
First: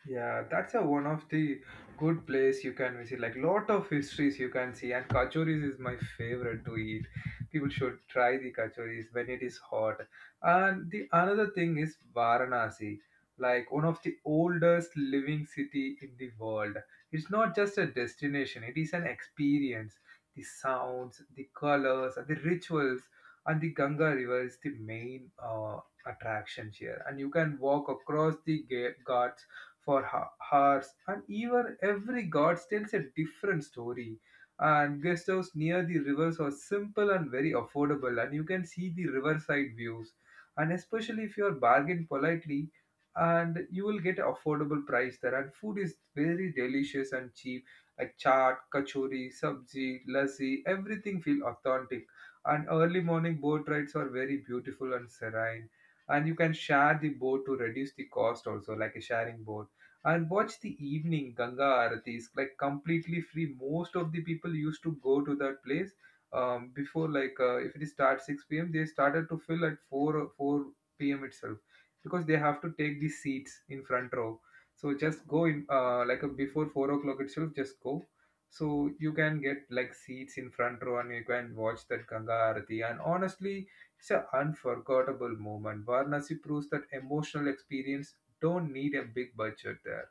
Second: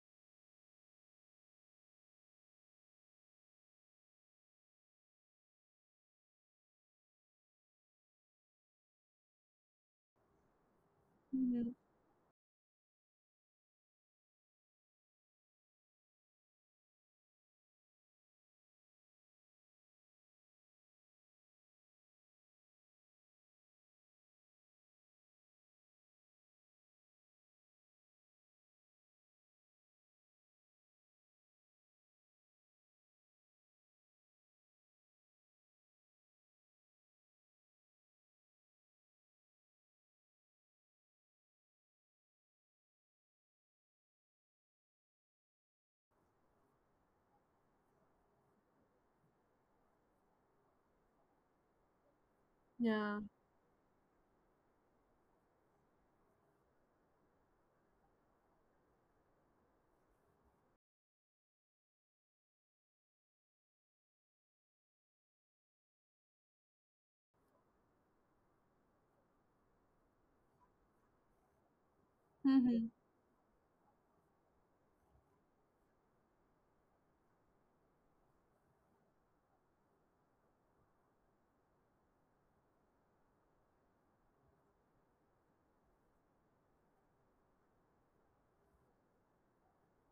A: Yeah, that's a one of the good place you can visit. Like lot of histories you can see, and kachoris is my favorite to eat. People should try the kachoris when it is hot. And the another
B: Mhm.
A: thing is Varanasi, like one of the oldest living city in the world. It's not just a destination; it is an experience. The sounds, the colors, and the rituals, and the Ganga River is the main attraction here. And you can walk across the ghats for hours, and even every god tells a different story. And guest house near the rivers are simple and very affordable, and you can see the riverside views. And especially if you are bargained politely, and you will get affordable price there. And food is very delicious and cheap, like chaat, kachori, sabji, lassi, everything feel authentic. And early
B: Yeah.
A: morning boat rides are very beautiful and serene, and you can share the boat to reduce the cost also like a sharing boat, and watch the evening Ganga Aaratis, like completely free. Most of the people used to go to that place before, like if it starts 6 p.m., they started to fill at 4 p.m. itself because they have to take the seats in front row. So just go in like before 4 o'clock itself, just go. So you can get like seats in front row and you can watch that Ganga Aarati. And honestly, it's an unforgettable moment. Varanasi proves that emotional experience don't need a big budget there.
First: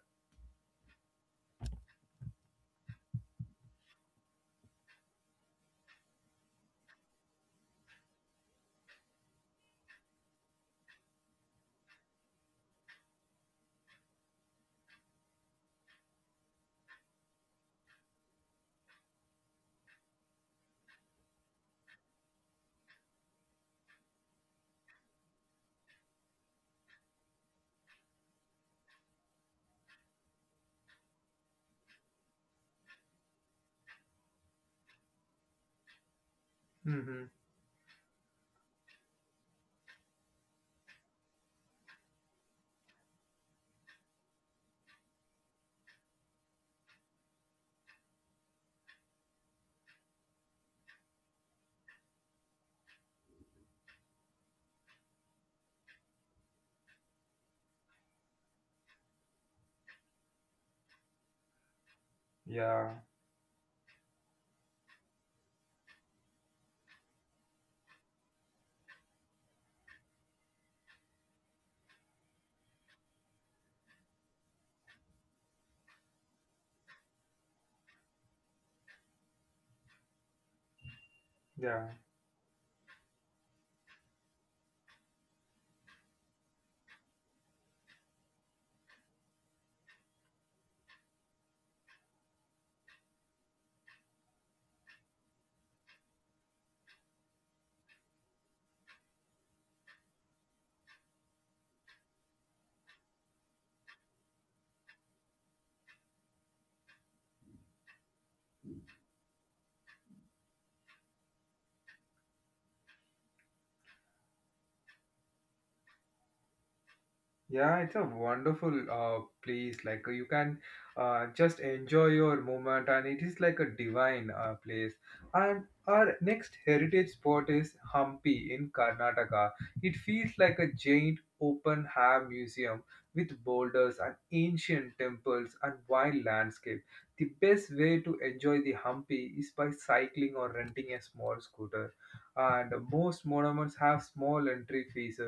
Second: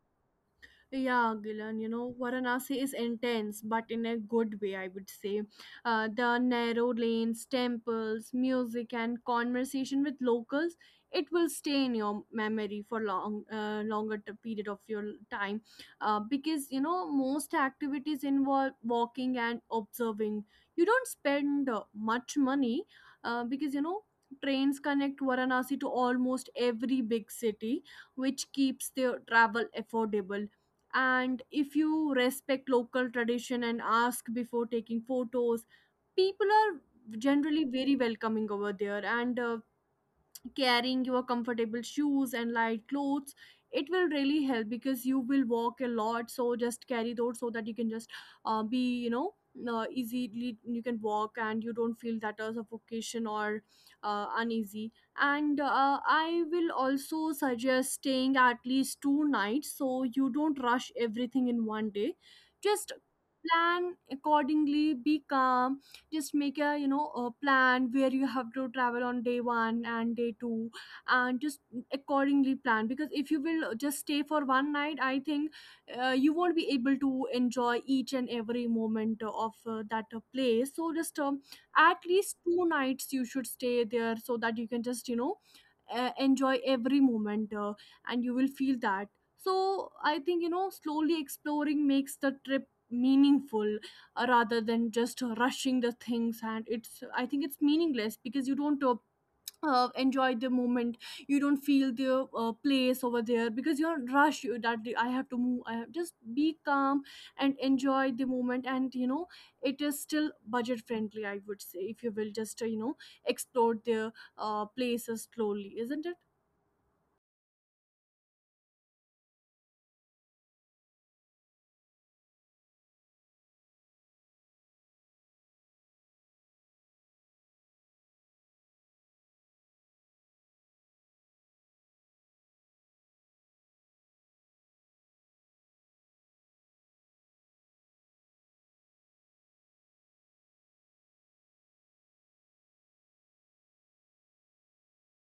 B: Yeah, Gilan, you know, Varanasi is intense, but in a good way, I would say. The narrow lanes, temples, music, and conversation with locals, it will stay in your memory for long, longer period of your time, because you know, most activities involve walking and observing. You don't spend much money, because you know, trains connect Varanasi to almost every big city, which keeps their travel affordable. And if you respect local tradition and ask before taking photos, people are
A: Mm-hmm.
B: generally very welcoming over there. And carrying your comfortable shoes and light clothes, it will really help because you will walk a lot, so just carry those so that you can just be, you know, easily you can walk and you don't feel that as suffocation or uneasy. And I will also suggest staying at least 2 nights so you don't rush everything in one day. Just
A: Yeah,
B: plan accordingly, be calm. Just make a plan where you have to travel on day one and day two, and just accordingly plan, because if you will just stay for 1 night, I think you won't be able to enjoy each and every moment of that place. So just
A: yeah.
B: at least 2 nights you should stay there so that you can just, you know, enjoy every moment and you will feel that. So I think, you know, slowly exploring makes the trip meaningful, rather than just rushing the things. And it's I think it's meaningless, because you don't enjoy the moment, you don't feel the place over there because you're rushed, you that I have to move, I have just be calm and enjoy the moment. And you know, it is still budget friendly, I would say, if you will just you know, explore the places slowly, isn't it?
A: Yeah, it's a wonderful place. Like, you can just enjoy your moment, and it is like a divine place. And our next heritage spot is Hampi in Karnataka. It feels like a giant open air museum with boulders and ancient temples and wild landscape. The best way to enjoy the Hampi is by cycling or renting a small scooter. And most monuments have small entry fees,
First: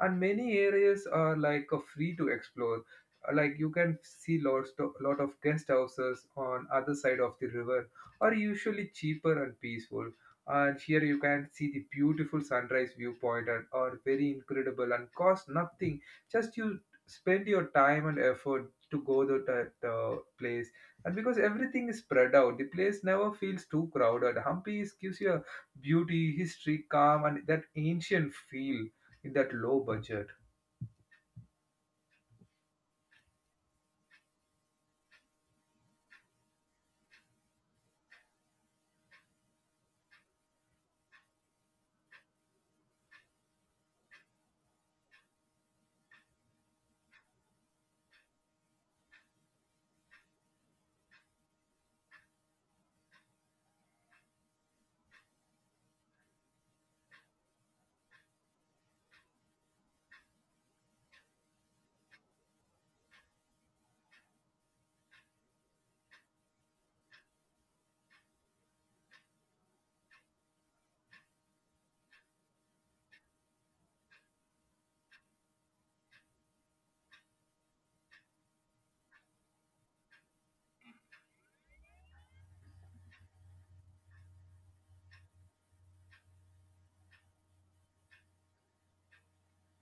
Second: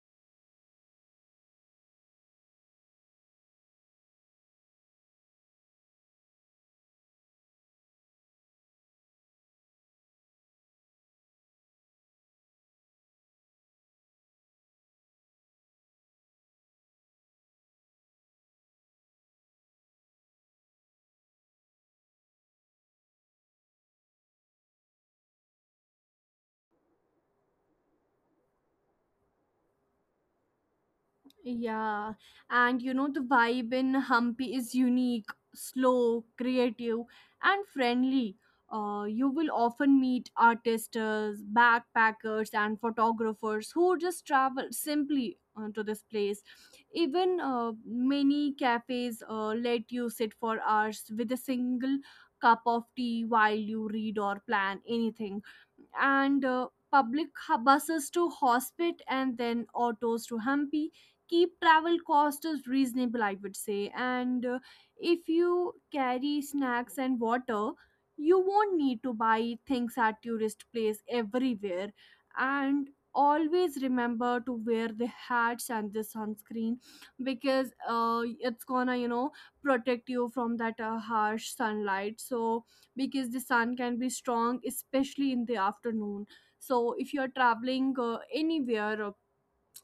A: and many areas are like free to explore. Like you can see lot of guest houses on other side of the river are usually cheaper and peaceful, and here you can see the beautiful sunrise viewpoint and are very incredible and cost nothing, just you spend your time and effort to go to that place, and because everything is spread out the place never feels too crowded, Hampi gives you a beauty history calm and that ancient feel in that low budget.
B: Yeah, and you know, the vibe in Hampi is unique, slow, creative, and friendly. You will often meet artists, backpackers, and photographers who just travel simply to this place. Even many cafes let you sit for hours with a single cup of tea while you read or plan anything. And public buses to Hospit and then autos to Hampi keep travel costs reasonable, I would say. And if you carry snacks and water, you won't need to buy things at tourist place everywhere. And always remember to wear the hats and the sunscreen because it's gonna protect you from that harsh sunlight, so because the sun can be strong, especially in the afternoon, so if you are traveling anywhere,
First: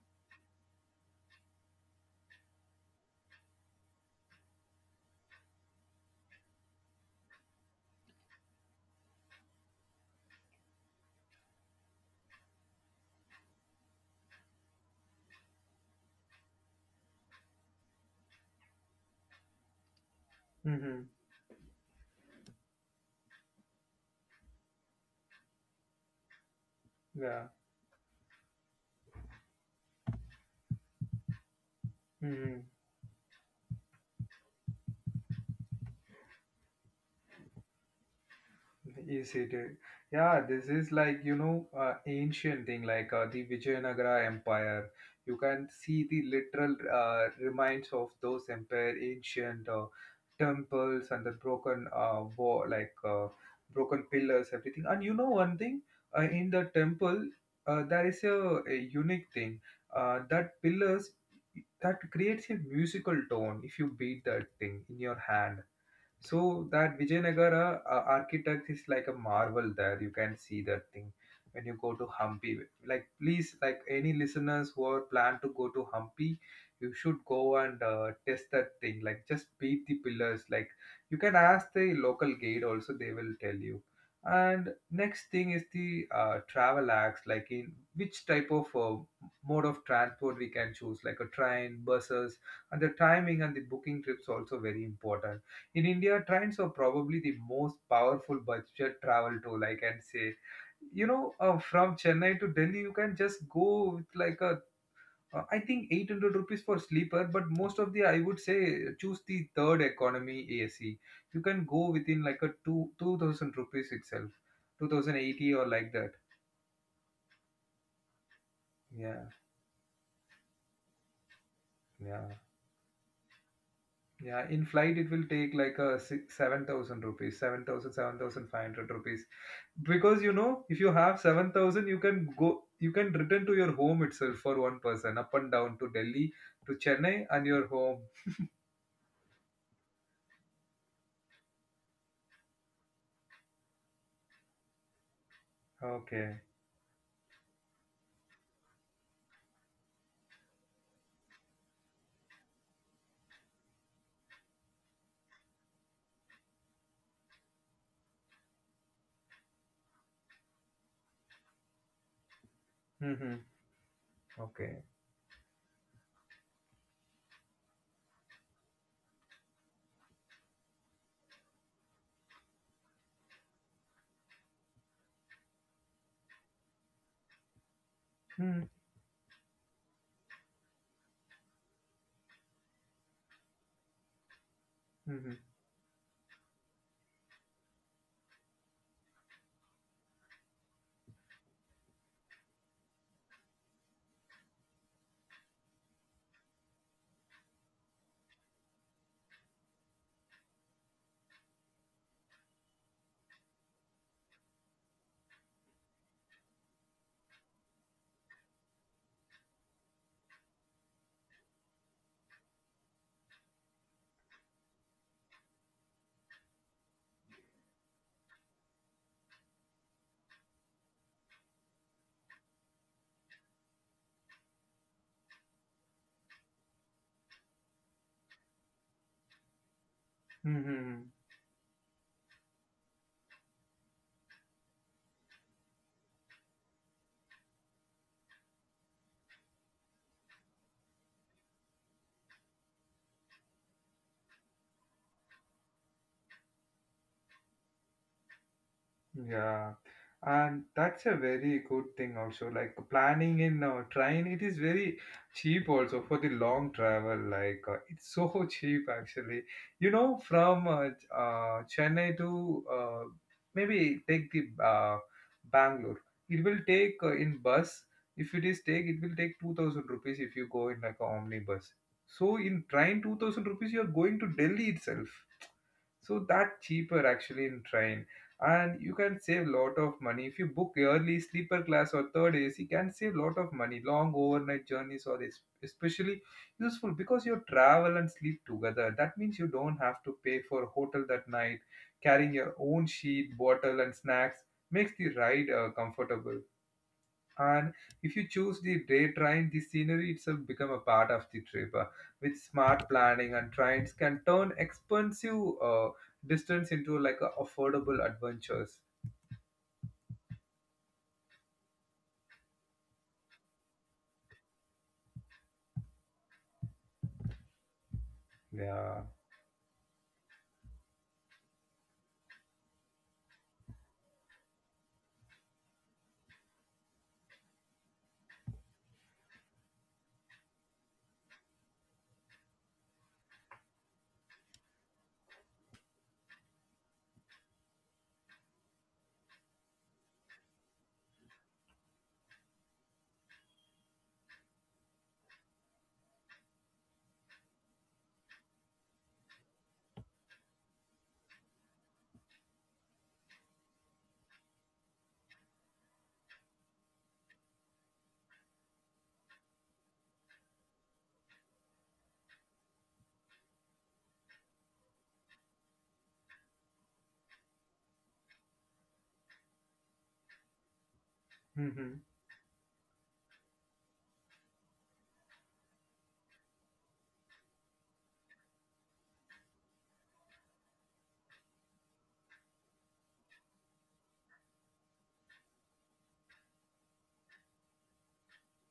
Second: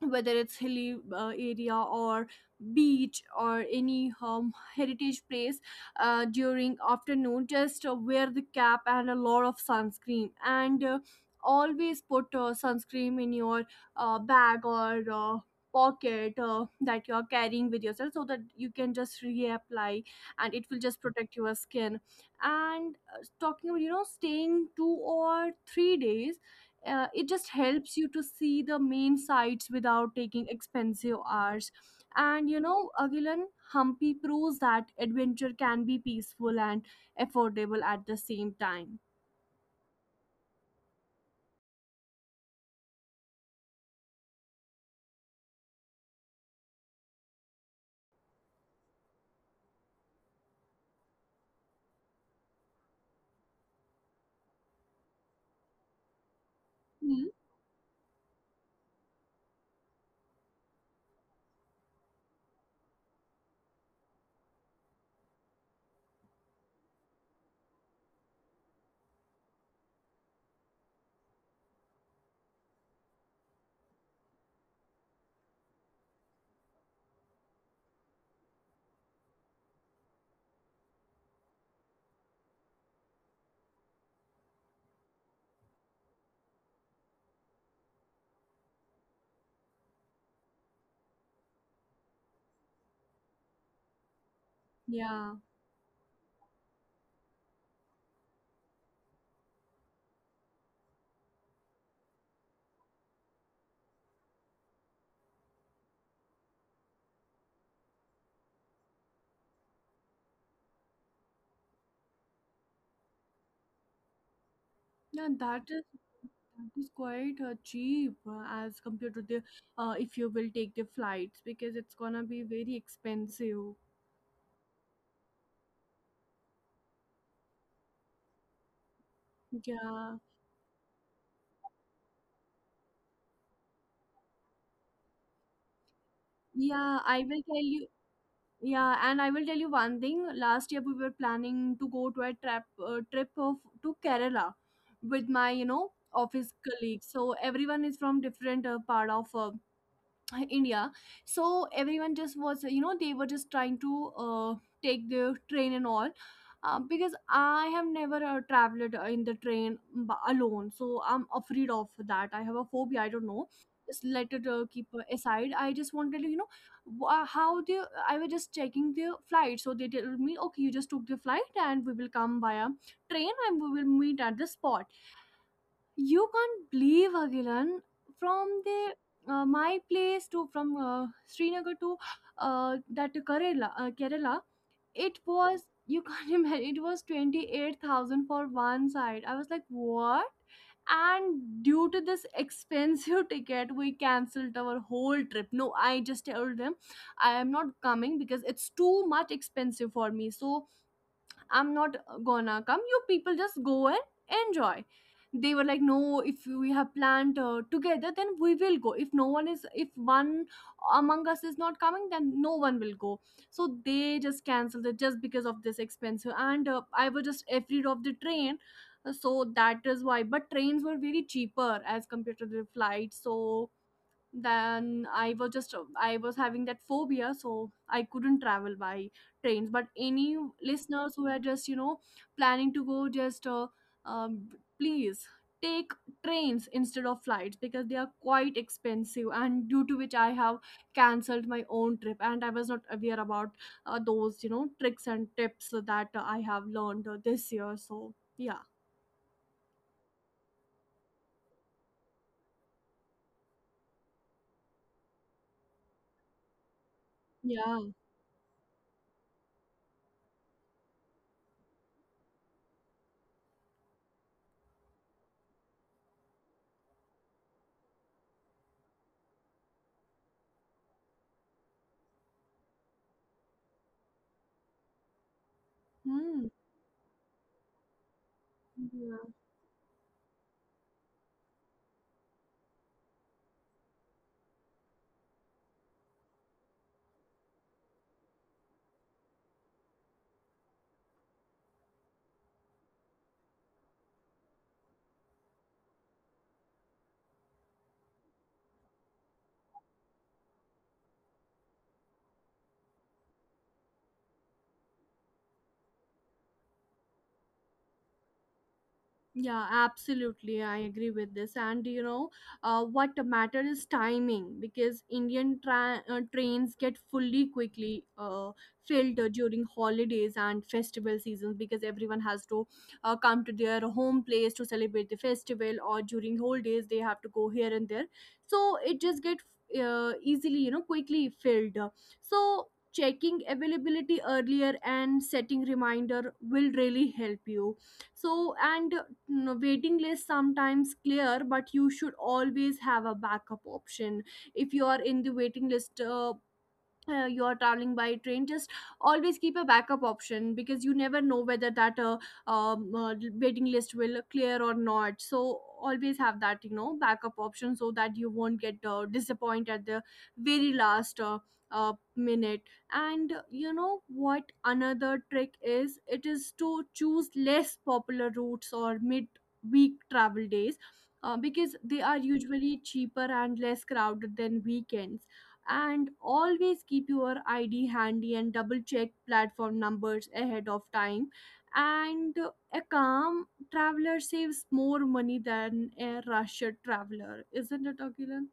B: whether it's hilly area or beach or any heritage place during afternoon, just wear the cap and a lot of sunscreen. And always put sunscreen in your bag or pocket that you are carrying with yourself, so that you can just reapply and it will
A: Mm-hmm.
B: just protect your skin. And talking about staying 2 or 3 days, it
A: Yeah.
B: just helps you to see the main sites without taking expensive hours. And
A: Mm-hmm.
B: you know, Agilan, humpy proves that adventure can be peaceful and affordable at the same time.
A: Yes, it? Yeah, this is like, ancient thing like the Vijayanagara Empire. You can see the literal remains of those empire, ancient temples and the broken wall, like broken pillars, everything. And you know one thing, in the temple,
B: Hmm.
A: there is a unique thing that pillars that creates a musical tone if you beat that thing in your hand, so that Vijayanagara architect is like a marvel there. You can see that thing when you go to Hampi. Like please, like any listeners who are plan to go to Hampi, you should go and test that thing. Like just beat the pillars. Like you can ask the local guide also; they will tell you. And next thing is the travel acts. Like in which type of mode of transport we can choose, like a train, buses, and the timing and the booking trips also very important.
B: Yeah,
A: In India, trains are probably the most powerful budget travel tool, I can say. From Chennai to Delhi, you can just go with like I think 800 rupees for sleeper, but most of the, I would say, choose the third economy AC. You can go within like a 2000 rupees itself,
B: yeah,
A: 2080 or
B: that
A: like
B: is
A: that.
B: that is quite cheap as
A: Yeah,
B: compared to the, if you will take the flights because it's
A: yeah,
B: gonna be very expensive.
A: yeah. In flight, it will take like a 7000 rupees, 7500 rupees, because you
B: Yeah,
A: know if you have 7000 you can go, you can return to your home itself for one person up and down to Delhi to Chennai
B: yeah, I
A: and
B: will
A: your
B: tell
A: home.
B: you. Yeah, and I will tell you one thing. Last year we were planning to go to a trip trip of to Kerala with my
A: Okay.
B: office colleagues. So everyone is from different part of India. So everyone just was, they were just trying to take the train and all. Because I have never traveled in the train alone, so I'm afraid of that. I have a phobia. I
A: Mm-hmm.
B: don't know. Just let it
A: Okay.
B: keep aside. I just wanted to, how they. I was just checking the flight, so they told me, okay, you just took the flight, and we will come via train, and we will meet at the spot. You can't believe, Agilan,
A: Mm-hmm.
B: from the, my place, to from Srinagar to that to Kerala, It
A: Mm-hmm.
B: was, you can't imagine. It was 28,000 for one side. I was like, what? And due to this expensive ticket, we cancelled our whole trip. No, I just told them I am not coming because it's too much expensive for me. So I'm not gonna come. You people just go and enjoy. They were like, no, if we have planned together, then we will go. If one among us is not coming, then no one will go. So they just canceled it just because of this expense. And I was just afraid of the train, so that is why. But trains were very cheaper as compared to the flight. So then I was having that phobia, so I couldn't travel by trains. But any
A: Mm-hmm.
B: listeners who are just planning to go, just um, please take trains instead of flights because they are quite expensive, and due to which I have cancelled my own trip, and I was not aware about those tricks and tips that I have learned this year. So yeah.
A: Yeah, and that's a very good thing also. Like planning in train, it is very cheap also for the long travel. Like
B: Yeah.
A: it's so cheap actually. You know, from Chennai to maybe take the Bangalore. It will take in bus. If it is take, it will take 2,000 rupees if you go in like a omnibus. So in train, 2,000 rupees you are going to Delhi itself, so
B: Hmm.
A: that cheaper actually in train. And you can
B: Yeah.
A: save lot of money if you book early sleeper class or third AC can save lot of money. Long overnight journeys are especially useful because you travel and sleep together, that means you don't have to pay for hotel that night. Carrying your own sheet, bottle and snacks makes the ride comfortable. And if you choose the day train, the scenery itself become a part of the trip. With smart planning and trains can turn expensive distance into like a affordable adventures.
B: Yeah, absolutely. I agree with this. And you know, what matters is timing, because Indian trains get fully quickly filled
A: Yeah.
B: during holidays and festival seasons, because everyone has to come to their home place to celebrate the festival, or during holidays they have to go here and there. So it just get easily, quickly filled. So checking availability earlier and setting reminder will really help you. so and Waiting list sometimes clear, but you should always have a backup option. If you are in the waiting list, you're traveling by train, just always keep a backup option, because you never know whether that um, uh, waiting list will clear or not. So always have that backup option so that you won't get disappointed at the very last minute. And you know what another trick is, it is to choose less popular routes or mid week travel days, because they are usually cheaper and less crowded than weekends. And always keep your ID handy and double check platform numbers ahead of time. And a calm traveler saves more money than a rushed traveler, isn't it, Akilan?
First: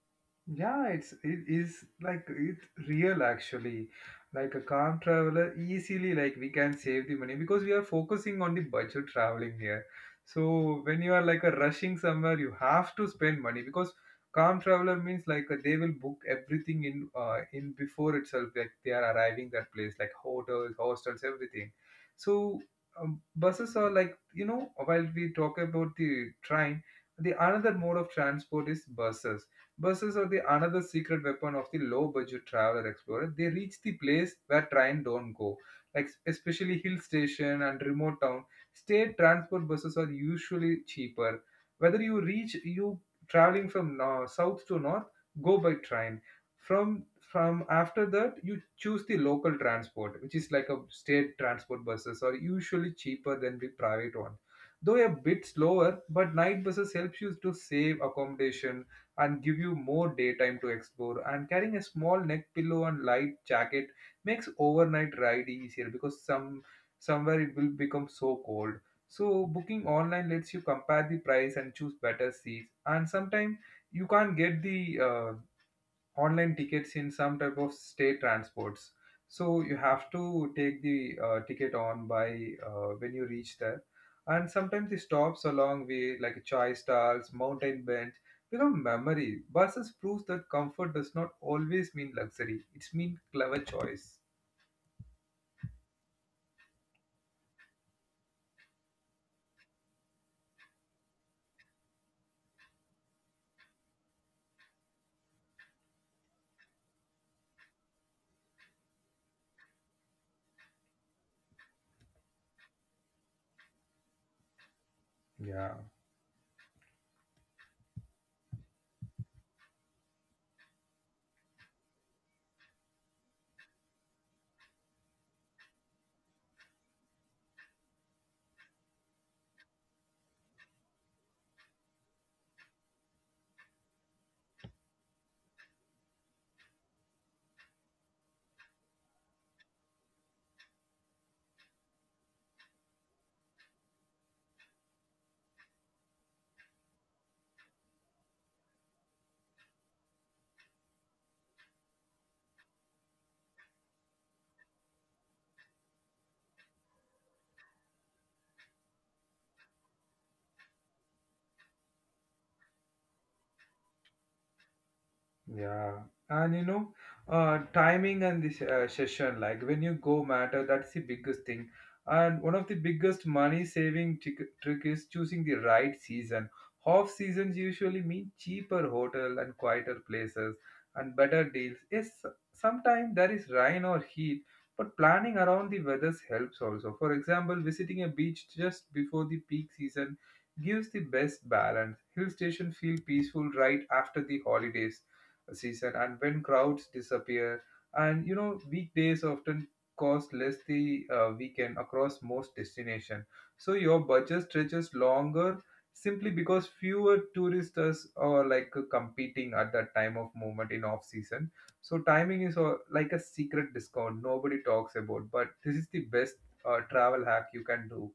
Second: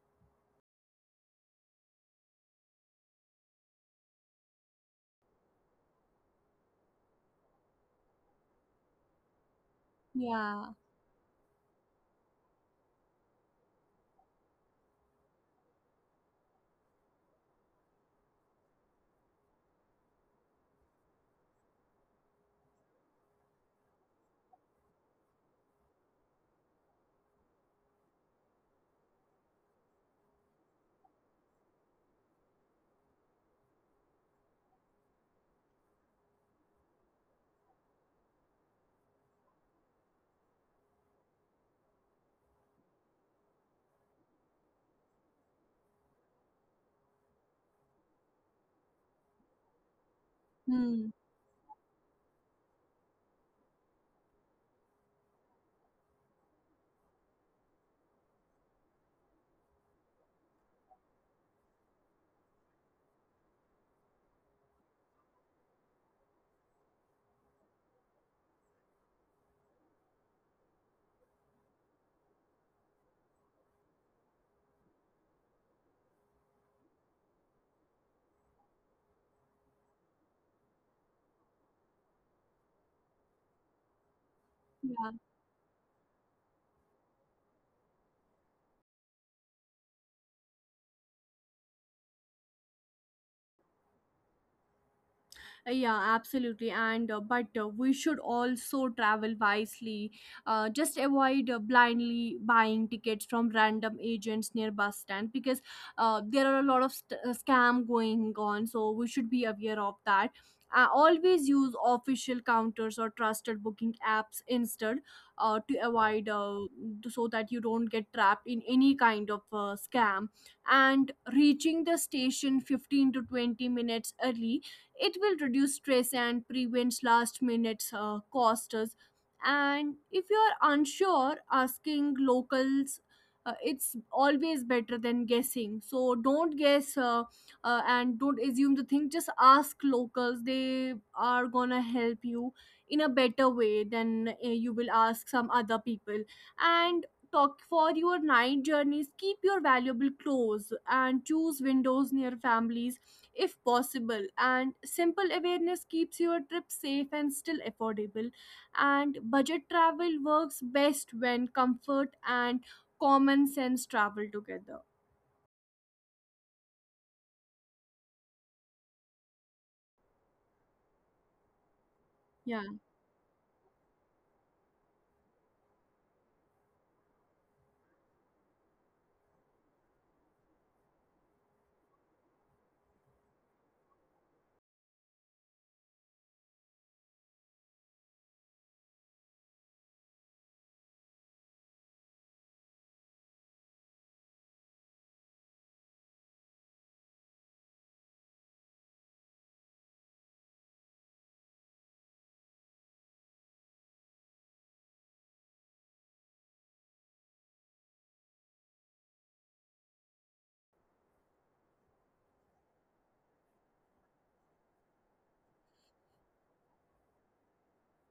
A: Yeah, it is like it's real actually. Like a calm traveler, easily like we can save the money because we are focusing on the budget traveling here. So
B: Yeah.
A: when you are like a rushing somewhere, you have to spend money because calm traveler means like they will book everything in before itself. Like they are arriving that place, like hotels, hostels, everything. So buses are like you know while we talk about the train, the another mode of transport is buses. Buses are the another secret weapon of the low-budget traveler explorer. They reach the place where train don't go, like especially hill station and remote town. State transport buses are usually cheaper. Whether you traveling from north, south to north, go by train. From after that, you choose the local transport, which is like a
B: Hmm.
A: state transport buses are usually cheaper than the private one, though a bit slower. But night buses helps you to save accommodation and give you more daytime to explore. And carrying a small neck pillow and light jacket makes overnight ride easier because somewhere it will become so cold. So booking online lets you compare the price and choose better seats. And sometimes you can't get the online tickets in some type of state transports. So you have to take the ticket on by when you reach there. And sometimes the
B: Yeah.
A: stops along way, like chai stalls, mountain bench, become memory. Buses proves that comfort does not always mean luxury. It's mean clever choice.
B: Yeah, absolutely. And but we should also travel wisely. Just avoid blindly buying tickets from random agents near bus stand, because there are a lot of scam going on. So we should be aware of that. Always use official counters or trusted booking apps instead,
A: Yeah.
B: to avoid, so that you don't get trapped in any kind of scam. And reaching the station 15 to 20 minutes early, it will reduce stress and prevents last minute costs. And if you are unsure, asking locals. It's always better than guessing, so don't guess, and don't assume the thing. Just ask locals, they are gonna help you in a better way than you will ask some other people. And talk for your night journeys, keep your valuable clothes and choose windows near families if possible. And simple awareness keeps your trip safe and still affordable. And budget travel works best when comfort and common sense travel together.
A: Yeah, and you know, timing and this session, like when you go matter, that's the biggest thing. And one
B: Yeah.
A: of the biggest money saving trick is choosing the right season. Off seasons usually mean cheaper hotel and quieter places and better deals. Yes, sometimes there is rain or heat, but planning around the weather helps also. For example, visiting a beach just before the peak season gives the best balance. Hill station feel peaceful right after the holidays season and when crowds disappear. And you know, weekdays often cost less the weekend across most destination, so your budget stretches longer simply because fewer tourists are like competing at that time of moment in off season. So timing is like a secret discount nobody talks about, but this is the best travel hack you can do.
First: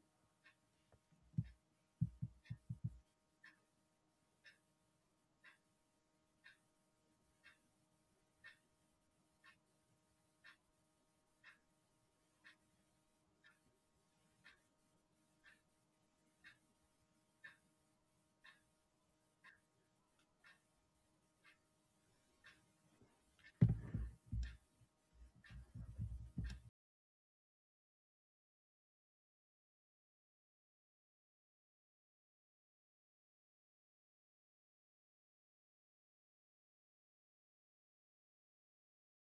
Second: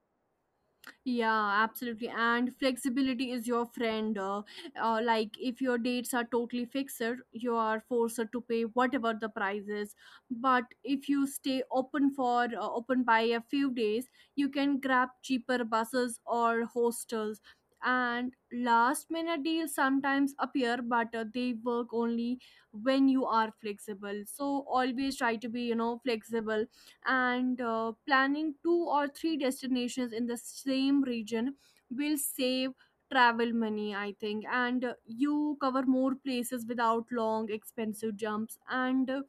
B: Yeah, absolutely. And flexibility is your friend. Like if your dates are totally fixed, you are forced to pay whatever the price is. But if you stay open for open by a few days, you can grab cheaper buses or hostels. And last minute deals sometimes appear, but they work only when you are flexible. So always try to be, flexible. And planning two or three destinations in the same region will save travel money, I think. And you cover more places without long expensive jumps. And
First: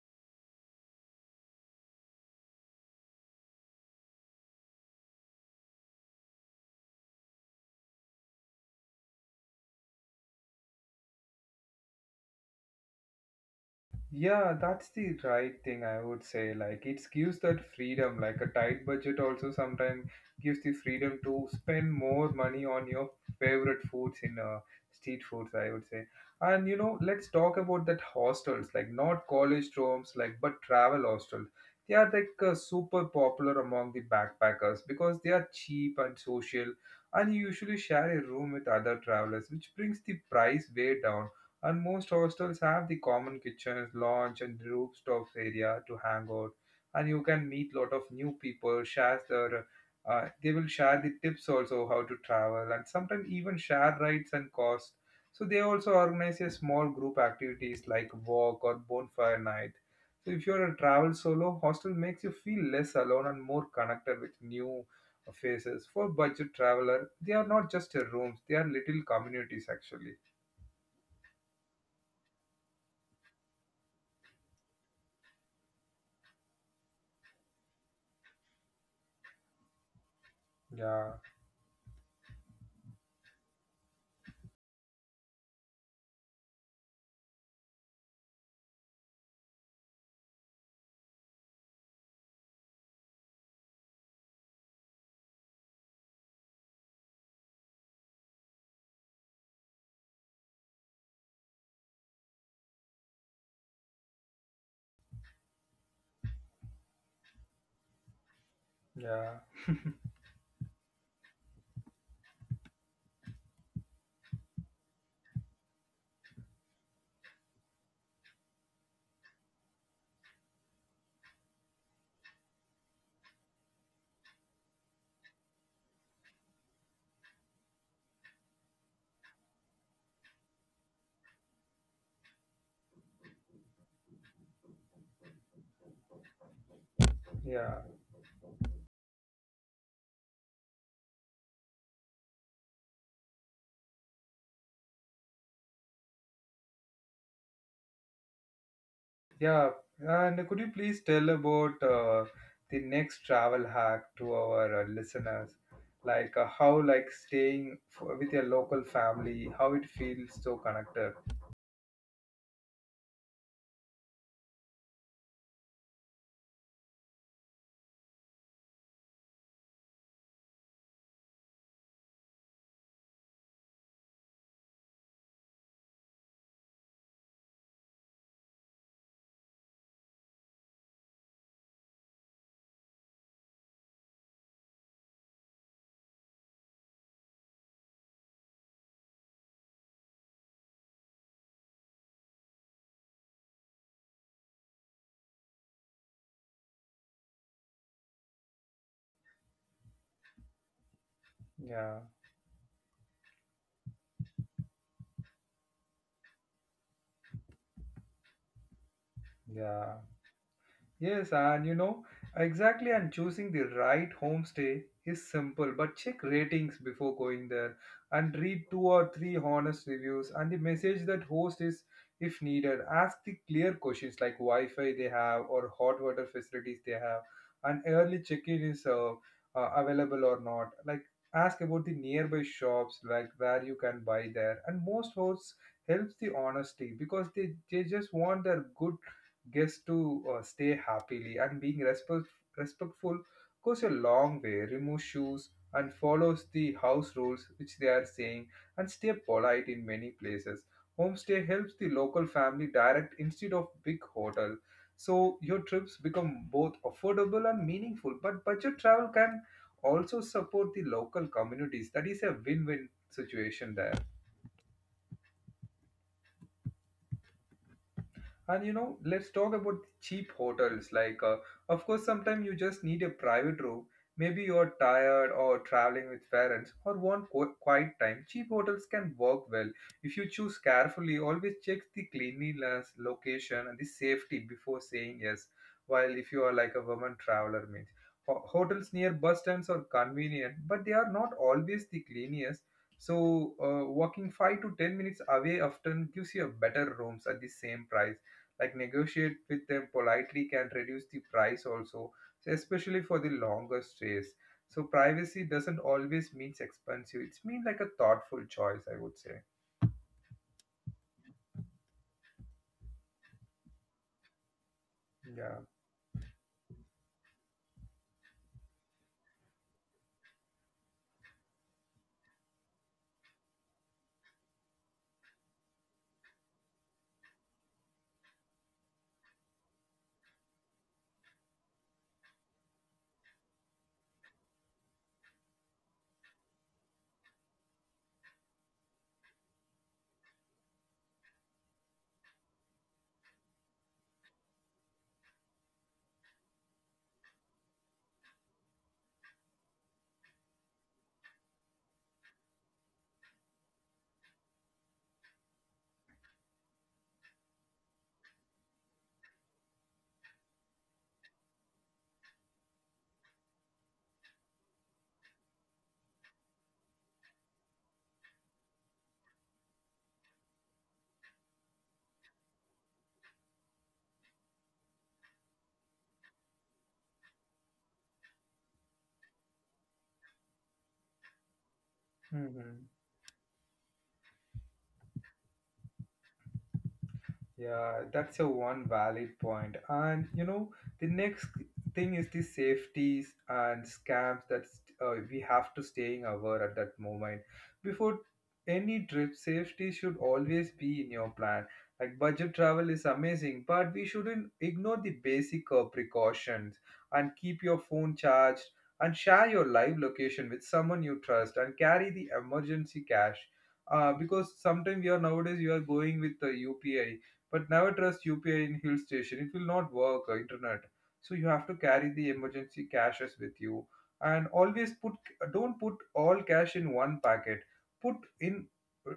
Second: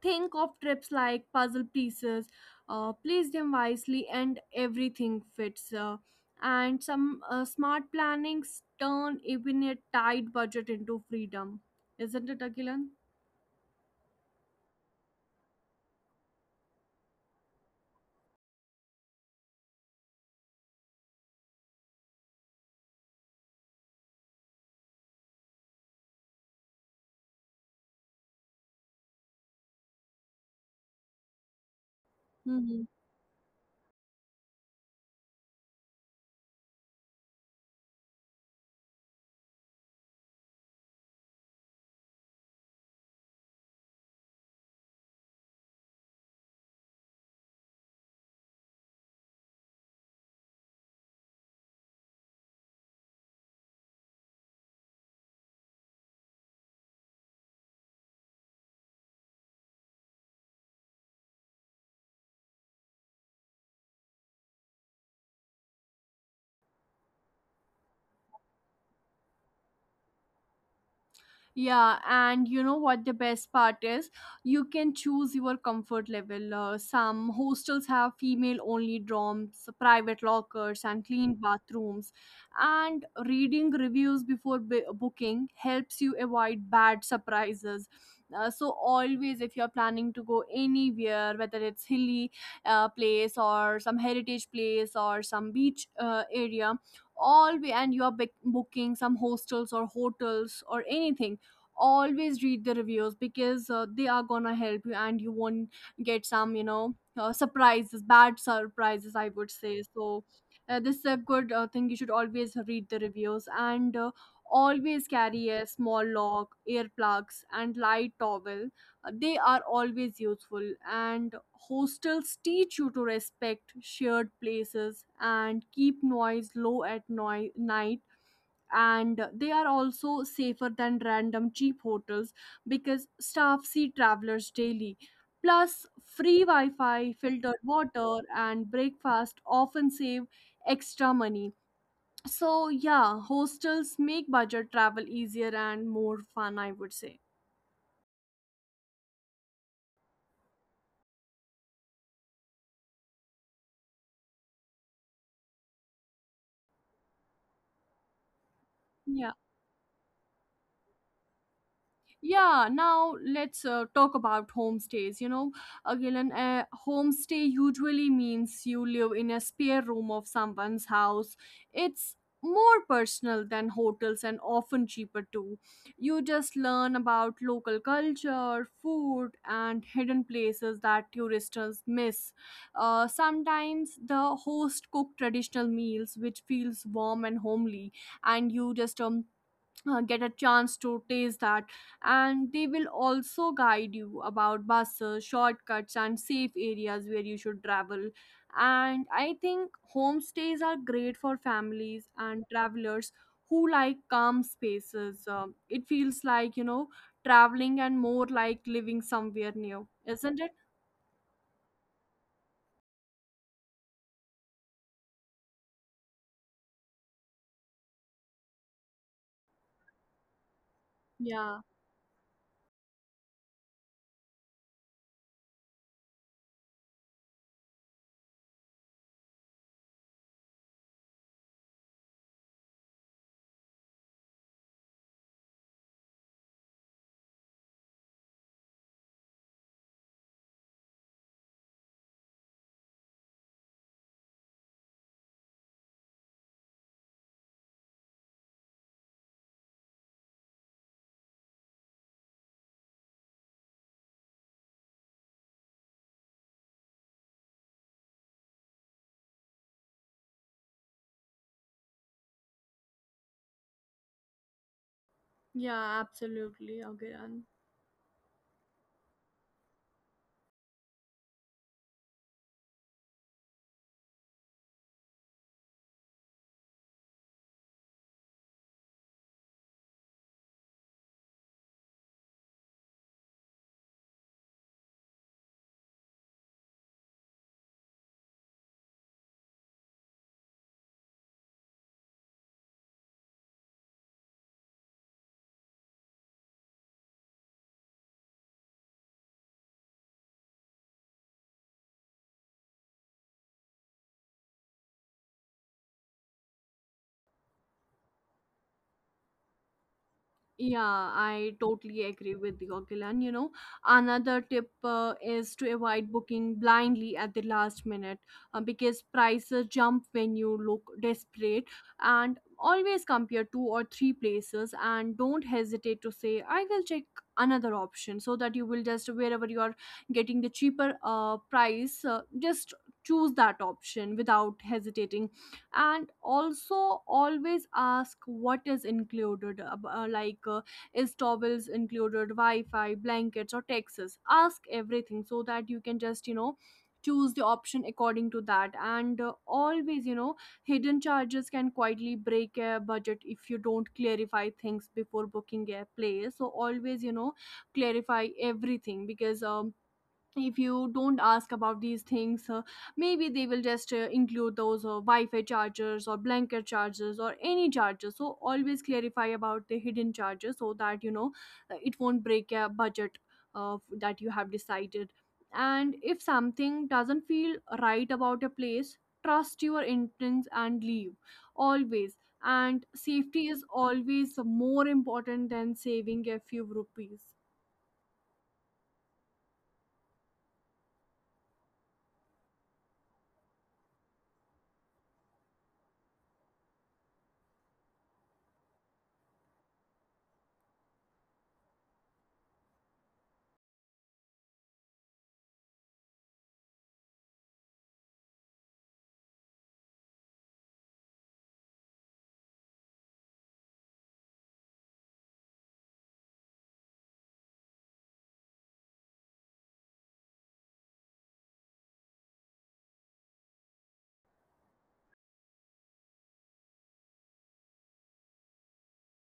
B: think of trips like puzzle pieces, place them wisely and everything fits. And some smart plannings turn even a tight budget into freedom, isn't it, Agilan?
A: Yeah, that's the right thing I would say. Like it gives that freedom, like a tight budget also sometimes gives the freedom to spend more money on your favorite foods in street foods, I would say. And you know, let's talk about that hostels, like not college dorms, like but travel hostels. They are like super popular among the backpackers because they are cheap and social, and you usually share a room with other travelers, which brings the price way down, and most hostels have the common kitchens, lounge, and rooftop area to hang out. And you can meet lot of new people, share their, they will share the tips also how to travel, and sometimes even share rides and costs. So they also organize a small group activities like walk or bonfire night. So if you're a travel solo, hostel makes you feel less alone and more connected with new faces. For budget traveler, they are not just a rooms; they are little communities actually.
B: Yeah, and you know what the best part is? You can choose your comfort level. Some hostels have female only dorms, private lockers, and
A: Yeah,
B: clean bathrooms. And reading reviews before booking helps you avoid bad surprises. So always, if you're planning to go anywhere, whether it's hilly place or some heritage place or some beach area, always, and you're booking some hostels or hotels or anything, always read the reviews because they are gonna help you, and you won't get some surprises, bad surprises, I would
A: yeah.
B: say. So, this is a good thing, you should always read the reviews. And always carry a small log, earplugs and light towel. They are always useful. And hostels teach you to respect shared places and keep noise low at night. And they are also safer than random cheap hotels because staff see travelers daily. Plus, free Wi Fi, filtered
A: Yeah,
B: water, and breakfast often save extra money. So, yeah, hostels make budget travel easier and more fun, I would say.
A: yeah. And could you please tell about the next travel hack to our listeners? Like how, like staying f with your local
B: Yeah.
A: family, how it feels so connected.
B: Yeah, now let's talk about homestays. You know, Agilan, a homestay usually means you live in a spare room of someone's house. It's more personal than hotels and often cheaper too. You just learn about local culture, food, and hidden places that tourists miss. Sometimes the host cook traditional meals which feels warm and homely, and you just get a chance to taste that. And they will also guide you about buses shortcuts and safe areas where you should travel. And I think homestays are great for families
A: Yeah,
B: and travelers who like calm spaces. It feels like traveling and more like living somewhere new,
A: yeah.
B: isn't it?
A: Yes, and you know, exactly, and choosing the right homestay is simple, but check ratings before going there and read two or three honest reviews and the message that
B: Yeah.
A: host is if needed. Ask the clear questions like Wi Fi they have or hot water facilities they have, and early check in is available or not. Like, ask about the nearby shops, like where you can buy there. And most hosts helps the honesty because they just want their good guests to stay happily, and being respectful goes a long way. Remove shoes and follows the house rules which they are saying and stay polite. In many places homestay helps the local family direct instead of big hotel, so your trips become both affordable and meaningful. But budget travel can also support the local communities. That is a win-win situation there.
B: Yeah, absolutely. Okay.
A: And you know, let's talk about the cheap hotels. Like, of course, sometimes you just need a private room. Maybe you're tired or traveling with parents or want quiet time. Cheap hotels can work well if you choose carefully. Always check the cleanliness, location, and the safety before saying yes. While if you are like a woman traveler, means hotels near bus stands are convenient, but they are not always the cleanest. So, walking 5 to 10 minutes away often gives you a better rooms at the same price. Like negotiate with them politely can reduce the price also, so especially for the longer stays. So privacy doesn't always means expensive, it's mean like a thoughtful choice, I would say.
B: Yeah, I totally agree with you, Gilan. You know, another tip is to
A: Yeah.
B: avoid booking blindly at the last minute, because prices jump when you look desperate. And always compare two or three places, and don't hesitate to say, I will check another option, so that you will just, wherever you are getting the cheaper price, just choose that option without hesitating. And also always ask what is included, is towels included, wi-fi, blankets or taxes? Ask everything so that you can just choose the option according to that. And always, you know, hidden charges can quietly break a budget if you don't clarify things before booking a place. So always, clarify everything, because if you don't ask about these things, maybe they will just include those wi-fi chargers or blanket chargers or any chargers. So always clarify about the hidden charges so that you know it won't break a budget that you have decided. And if something doesn't feel right about a place, trust your instincts and leave, always. And
A: Hmm.
B: safety is always more important than saving a few rupees.
A: Yeah, that's a one valid point. And you know, the next thing is the safeties and scams that we have to staying aware at that moment. Before any trip, safety should always be in your plan. Like budget travel is amazing, but we shouldn't ignore the basic precautions, and keep your phone charged and share your live location with someone you trust and carry the emergency cash. Because sometimes you are nowadays you are going with the UPI, but never trust UPI in hill station. It will not work, internet. So you have to carry the emergency cashes with you. And always put, don't put all cash in one packet. Put in,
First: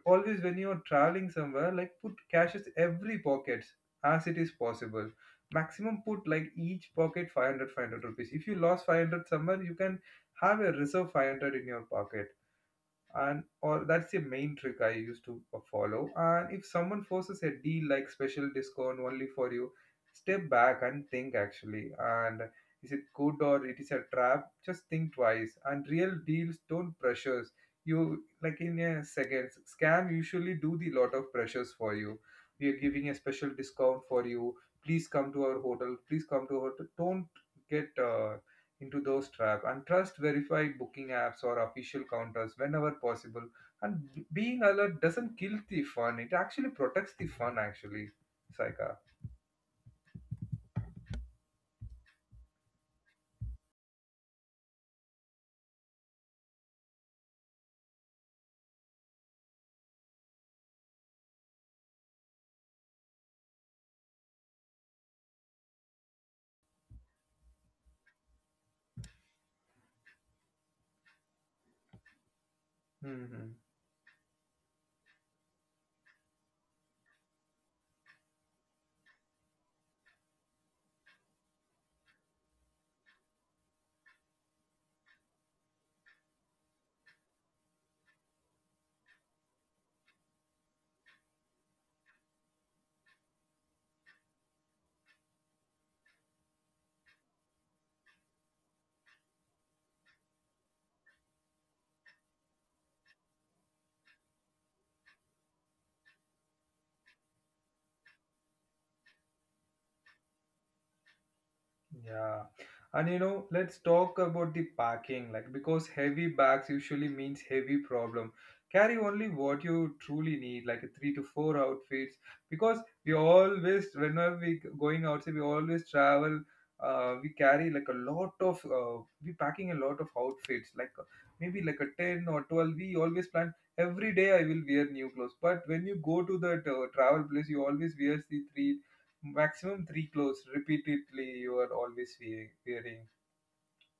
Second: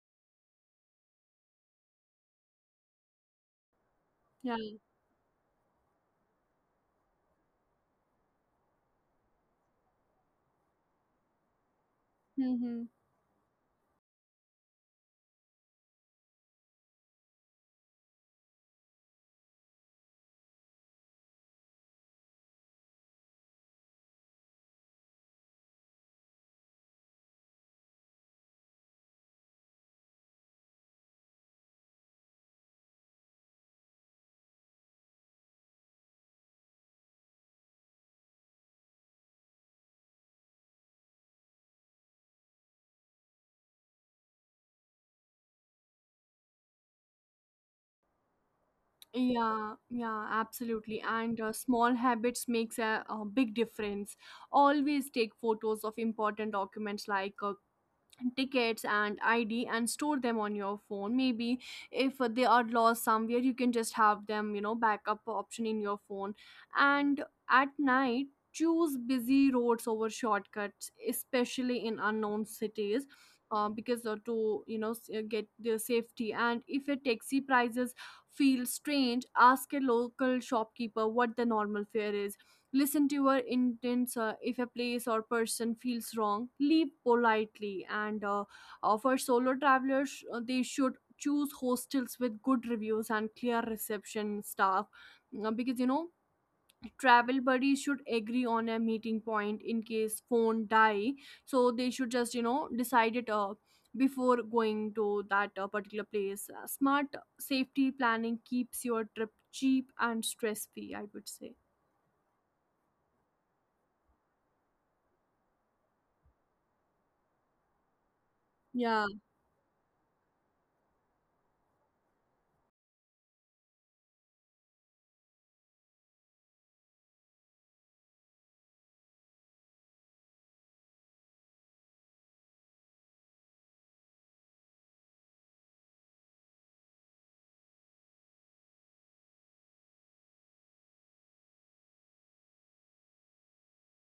A: always when you're traveling somewhere, like put cashes every pockets as it is
B: Yeah.
A: possible. Maximum put like each pocket 500 rupees. If you lost 500 somewhere, you can have a reserve 500 in your pocket.
B: Hmm.
A: And or that's the main trick I used to follow. And if someone forces a deal like special discount only for you, step back and think actually. And is it good or it is a trap? Just think twice. And real deals don't pressures you like in a seconds. Scam usually do the lot of pressures for you. We are giving a special discount for you, please come to our hotel, please come to our hotel. Don't get into those traps, and trust verified booking apps or official counters whenever possible. And being alert doesn't kill the fun, it actually protects the fun actually, saika.
B: Yeah, yeah, absolutely. And small habits makes a big difference. Always take photos of important documents like tickets and ID and store them on your phone. Maybe if they are lost somewhere, you can just have them, backup option in your phone. And at night, choose busy roads over shortcuts, especially in unknown cities,
A: Hmm.
B: because to get the safety. And if your taxi prices feel strange, ask a local shopkeeper what the normal fare is. Listen to your intents. If a place or person feels wrong, leave politely. And for solo travelers, they should choose hostels with good reviews and clear reception staff. Because travel buddies should agree on a meeting point in case phone die. So they should just, decide it, before going to that particular place. Smart safety planning keeps your trip cheap and stress free, I would say.
A: Yeah. And you know, let's talk about the packing, like because heavy bags usually means heavy problem. Carry
B: Yeah.
A: only what you truly need, like three to four outfits, because we always, whenever we going outside, we always travel. We carry like a lot of, we packing a lot of outfits, like maybe like a 10 or 12. We always plan every day I will wear new clothes. But when you go to that travel place, you always wear the three, maximum three clothes repeatedly. You are always wearing,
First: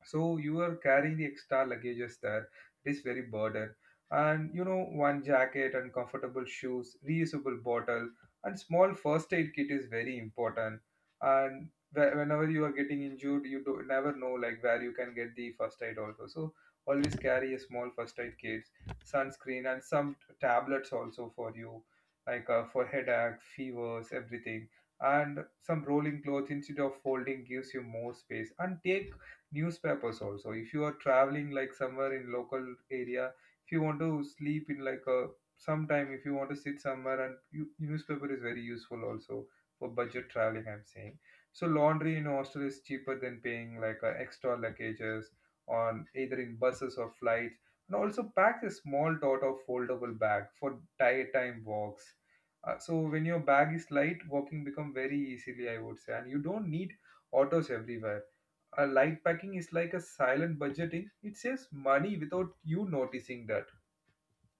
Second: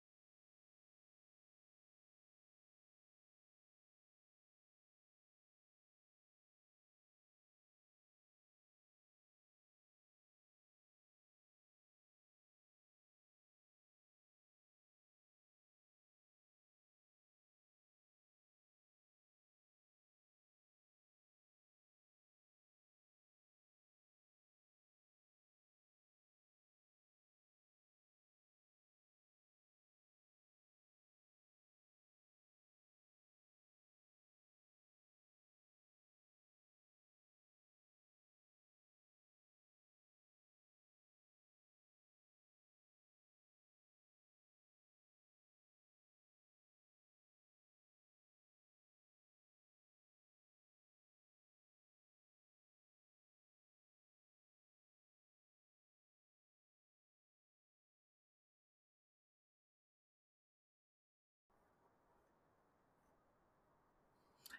A: so you are carrying the extra luggages there. It is very burden. And you know, one jacket and comfortable shoes, reusable bottle, and small first aid kit is very important. And whenever you are getting injured, you do never know like where you can get the first aid also, so always carry a small first aid kit. Sunscreen and some tablets also for you, like for headache, fevers, everything. And some rolling clothes instead of folding gives you more space. And take newspapers also if you are traveling like somewhere in local area. If you want to sleep in like a, sometime if you want to sit somewhere and you, newspaper is very useful also, for budget traveling I'm saying. So laundry in hostel is cheaper than paying like extra luggages on either in buses or flights. And also pack a small dot of foldable bag for time walks. So when your bag is light, walking become very easily, I would say, and you don't need autos everywhere. A light packing is like a silent budgeting. It saves money without you noticing that.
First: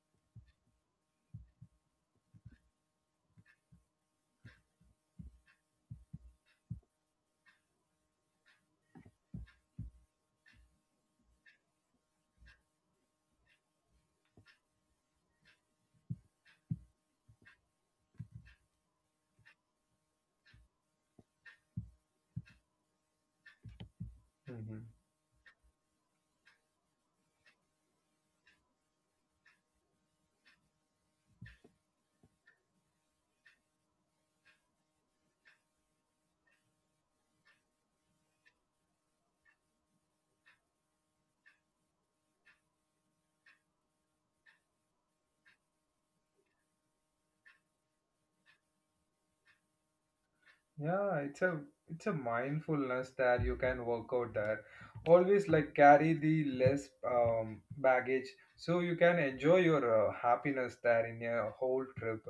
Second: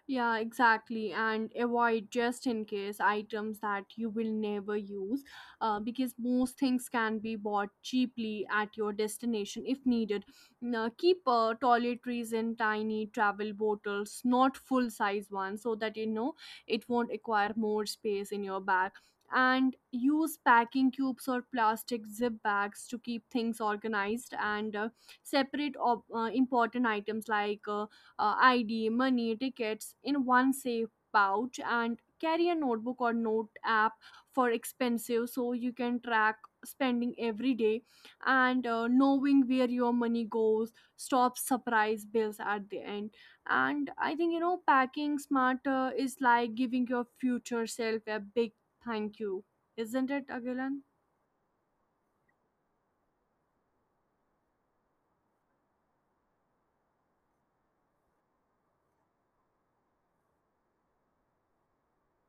B: Yeah, exactly. And avoid just in case items that you will never use, because most things can be bought cheaply at your destination if needed. Now, keep toiletries in tiny travel bottles, not full size ones, so that you know it won't acquire more space in your bag. And use packing cubes or plastic zip bags to keep things organized, and
A: Mhm.
B: uh, separate important items like ID, money, tickets in one safe pouch. And carry a notebook or note app for expensive so you can track spending every day. And knowing where your money goes stops surprise bills at the end. And I think, packing smarter is like giving your future self a big thank you, isn't it, Agilan?
A: Yeah, it's a mindfulness that you can work out there. Always like carry the less baggage, so you can enjoy your happiness there in your whole trip.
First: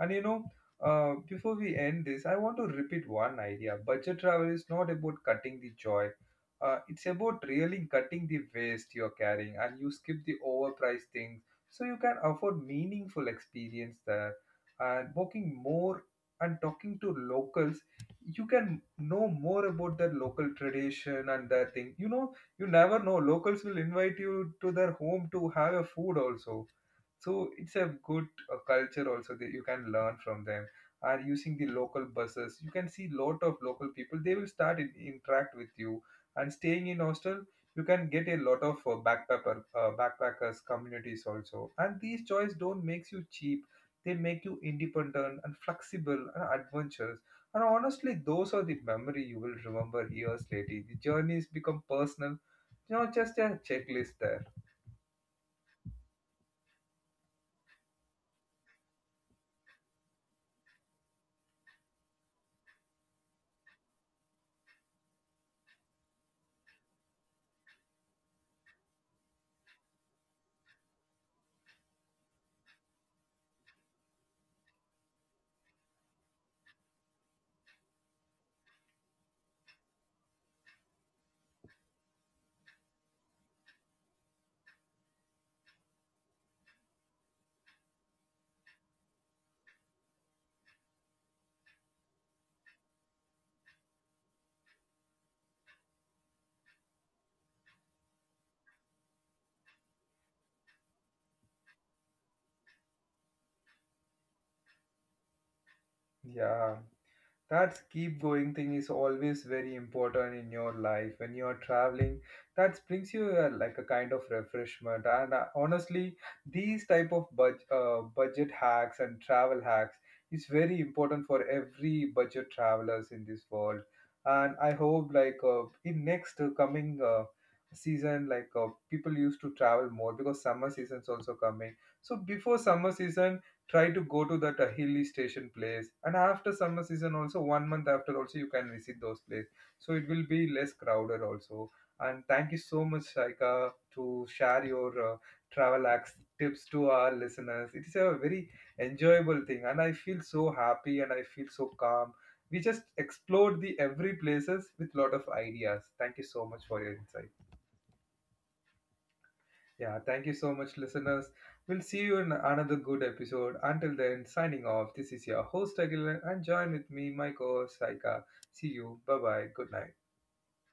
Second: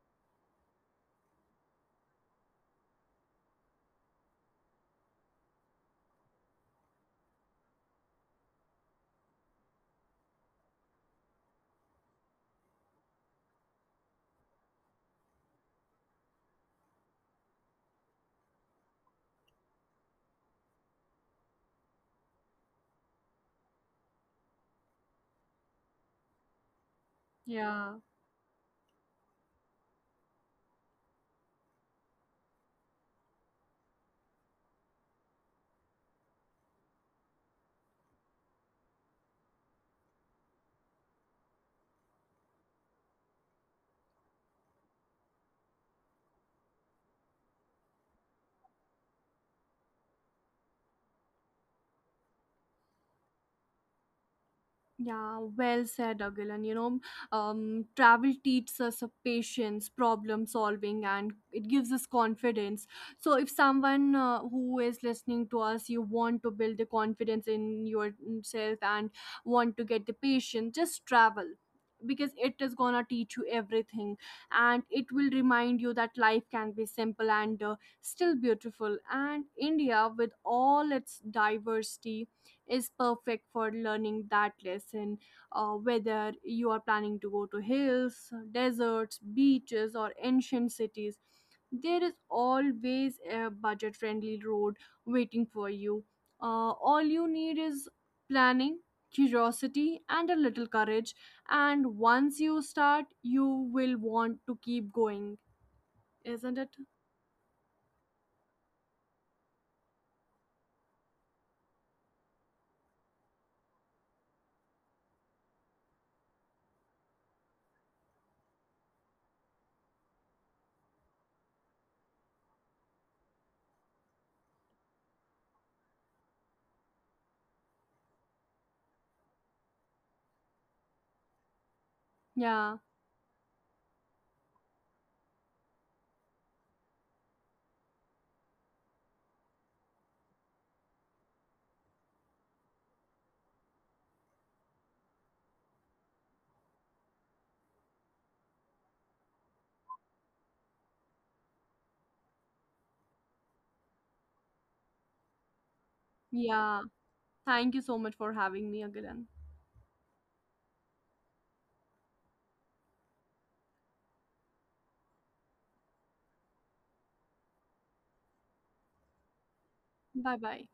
A: And you know, before we end this, I want to repeat one idea. Budget travel is not about cutting the joy. It's about really cutting the waste you're carrying, and you skip the overpriced things so you can afford meaningful experience there, and working more, and talking to locals. You can know more about their local tradition and their thing. You know, you never know, locals will invite you to their home to have a food also. So it's a
B: Yeah.
A: good culture also that you can learn from them. And using the local buses, you can see lot of local people, they will start in, interact with you. And staying in hostel, you can get a lot of backpacker backpackers communities also. And these choice don't makes you cheap, they make you independent and flexible and adventurous. And honestly, those are the memory you will remember years later. The journeys become personal, you know, just a checklist there.
B: Yeah, well said, Agilan. You know, travel teaches us a patience, problem solving, and it gives us confidence. So, if someone who is listening to us, you want to build the confidence in yourself and want to get the patience, just travel because it is gonna teach you everything. And it will remind you that life can be simple and still beautiful. And India with all its diversity is perfect for learning that lesson. Whether you are planning to go to hills, deserts, beaches or ancient cities, there is always a budget friendly road waiting for you. All you need is planning, curiosity and a little courage. And once you start, you will want to keep going, isn't it?
A: Yeah, that keep going thing is always very important in your life when you are traveling. That brings you like a kind of refreshment and honestly, these type of budget budget hacks and travel hacks is very important for every budget travelers in this world. And I hope like in next coming season, like people used to travel more because summer seasons also coming. So before
B: Yeah.
A: summer season, try to go to that hilly station place, and after summer season also, one month after also you can visit those places, so it will be less crowded also. And thank you so much, Shaika, to share your travel acts, tips to our listeners. It is a very enjoyable thing, and I feel so happy and I feel so calm. We just explored the every places with lot of ideas. Thank you so much
B: Yeah,
A: for your insight.
B: thank you so much for having me again.
A: Yeah, thank you so much, listeners. We'll see you in another good episode. Until then, signing off. This is your host, Aguilar, and join with me, my co host, Saika. See you. Bye bye. Good night.
B: Bye bye.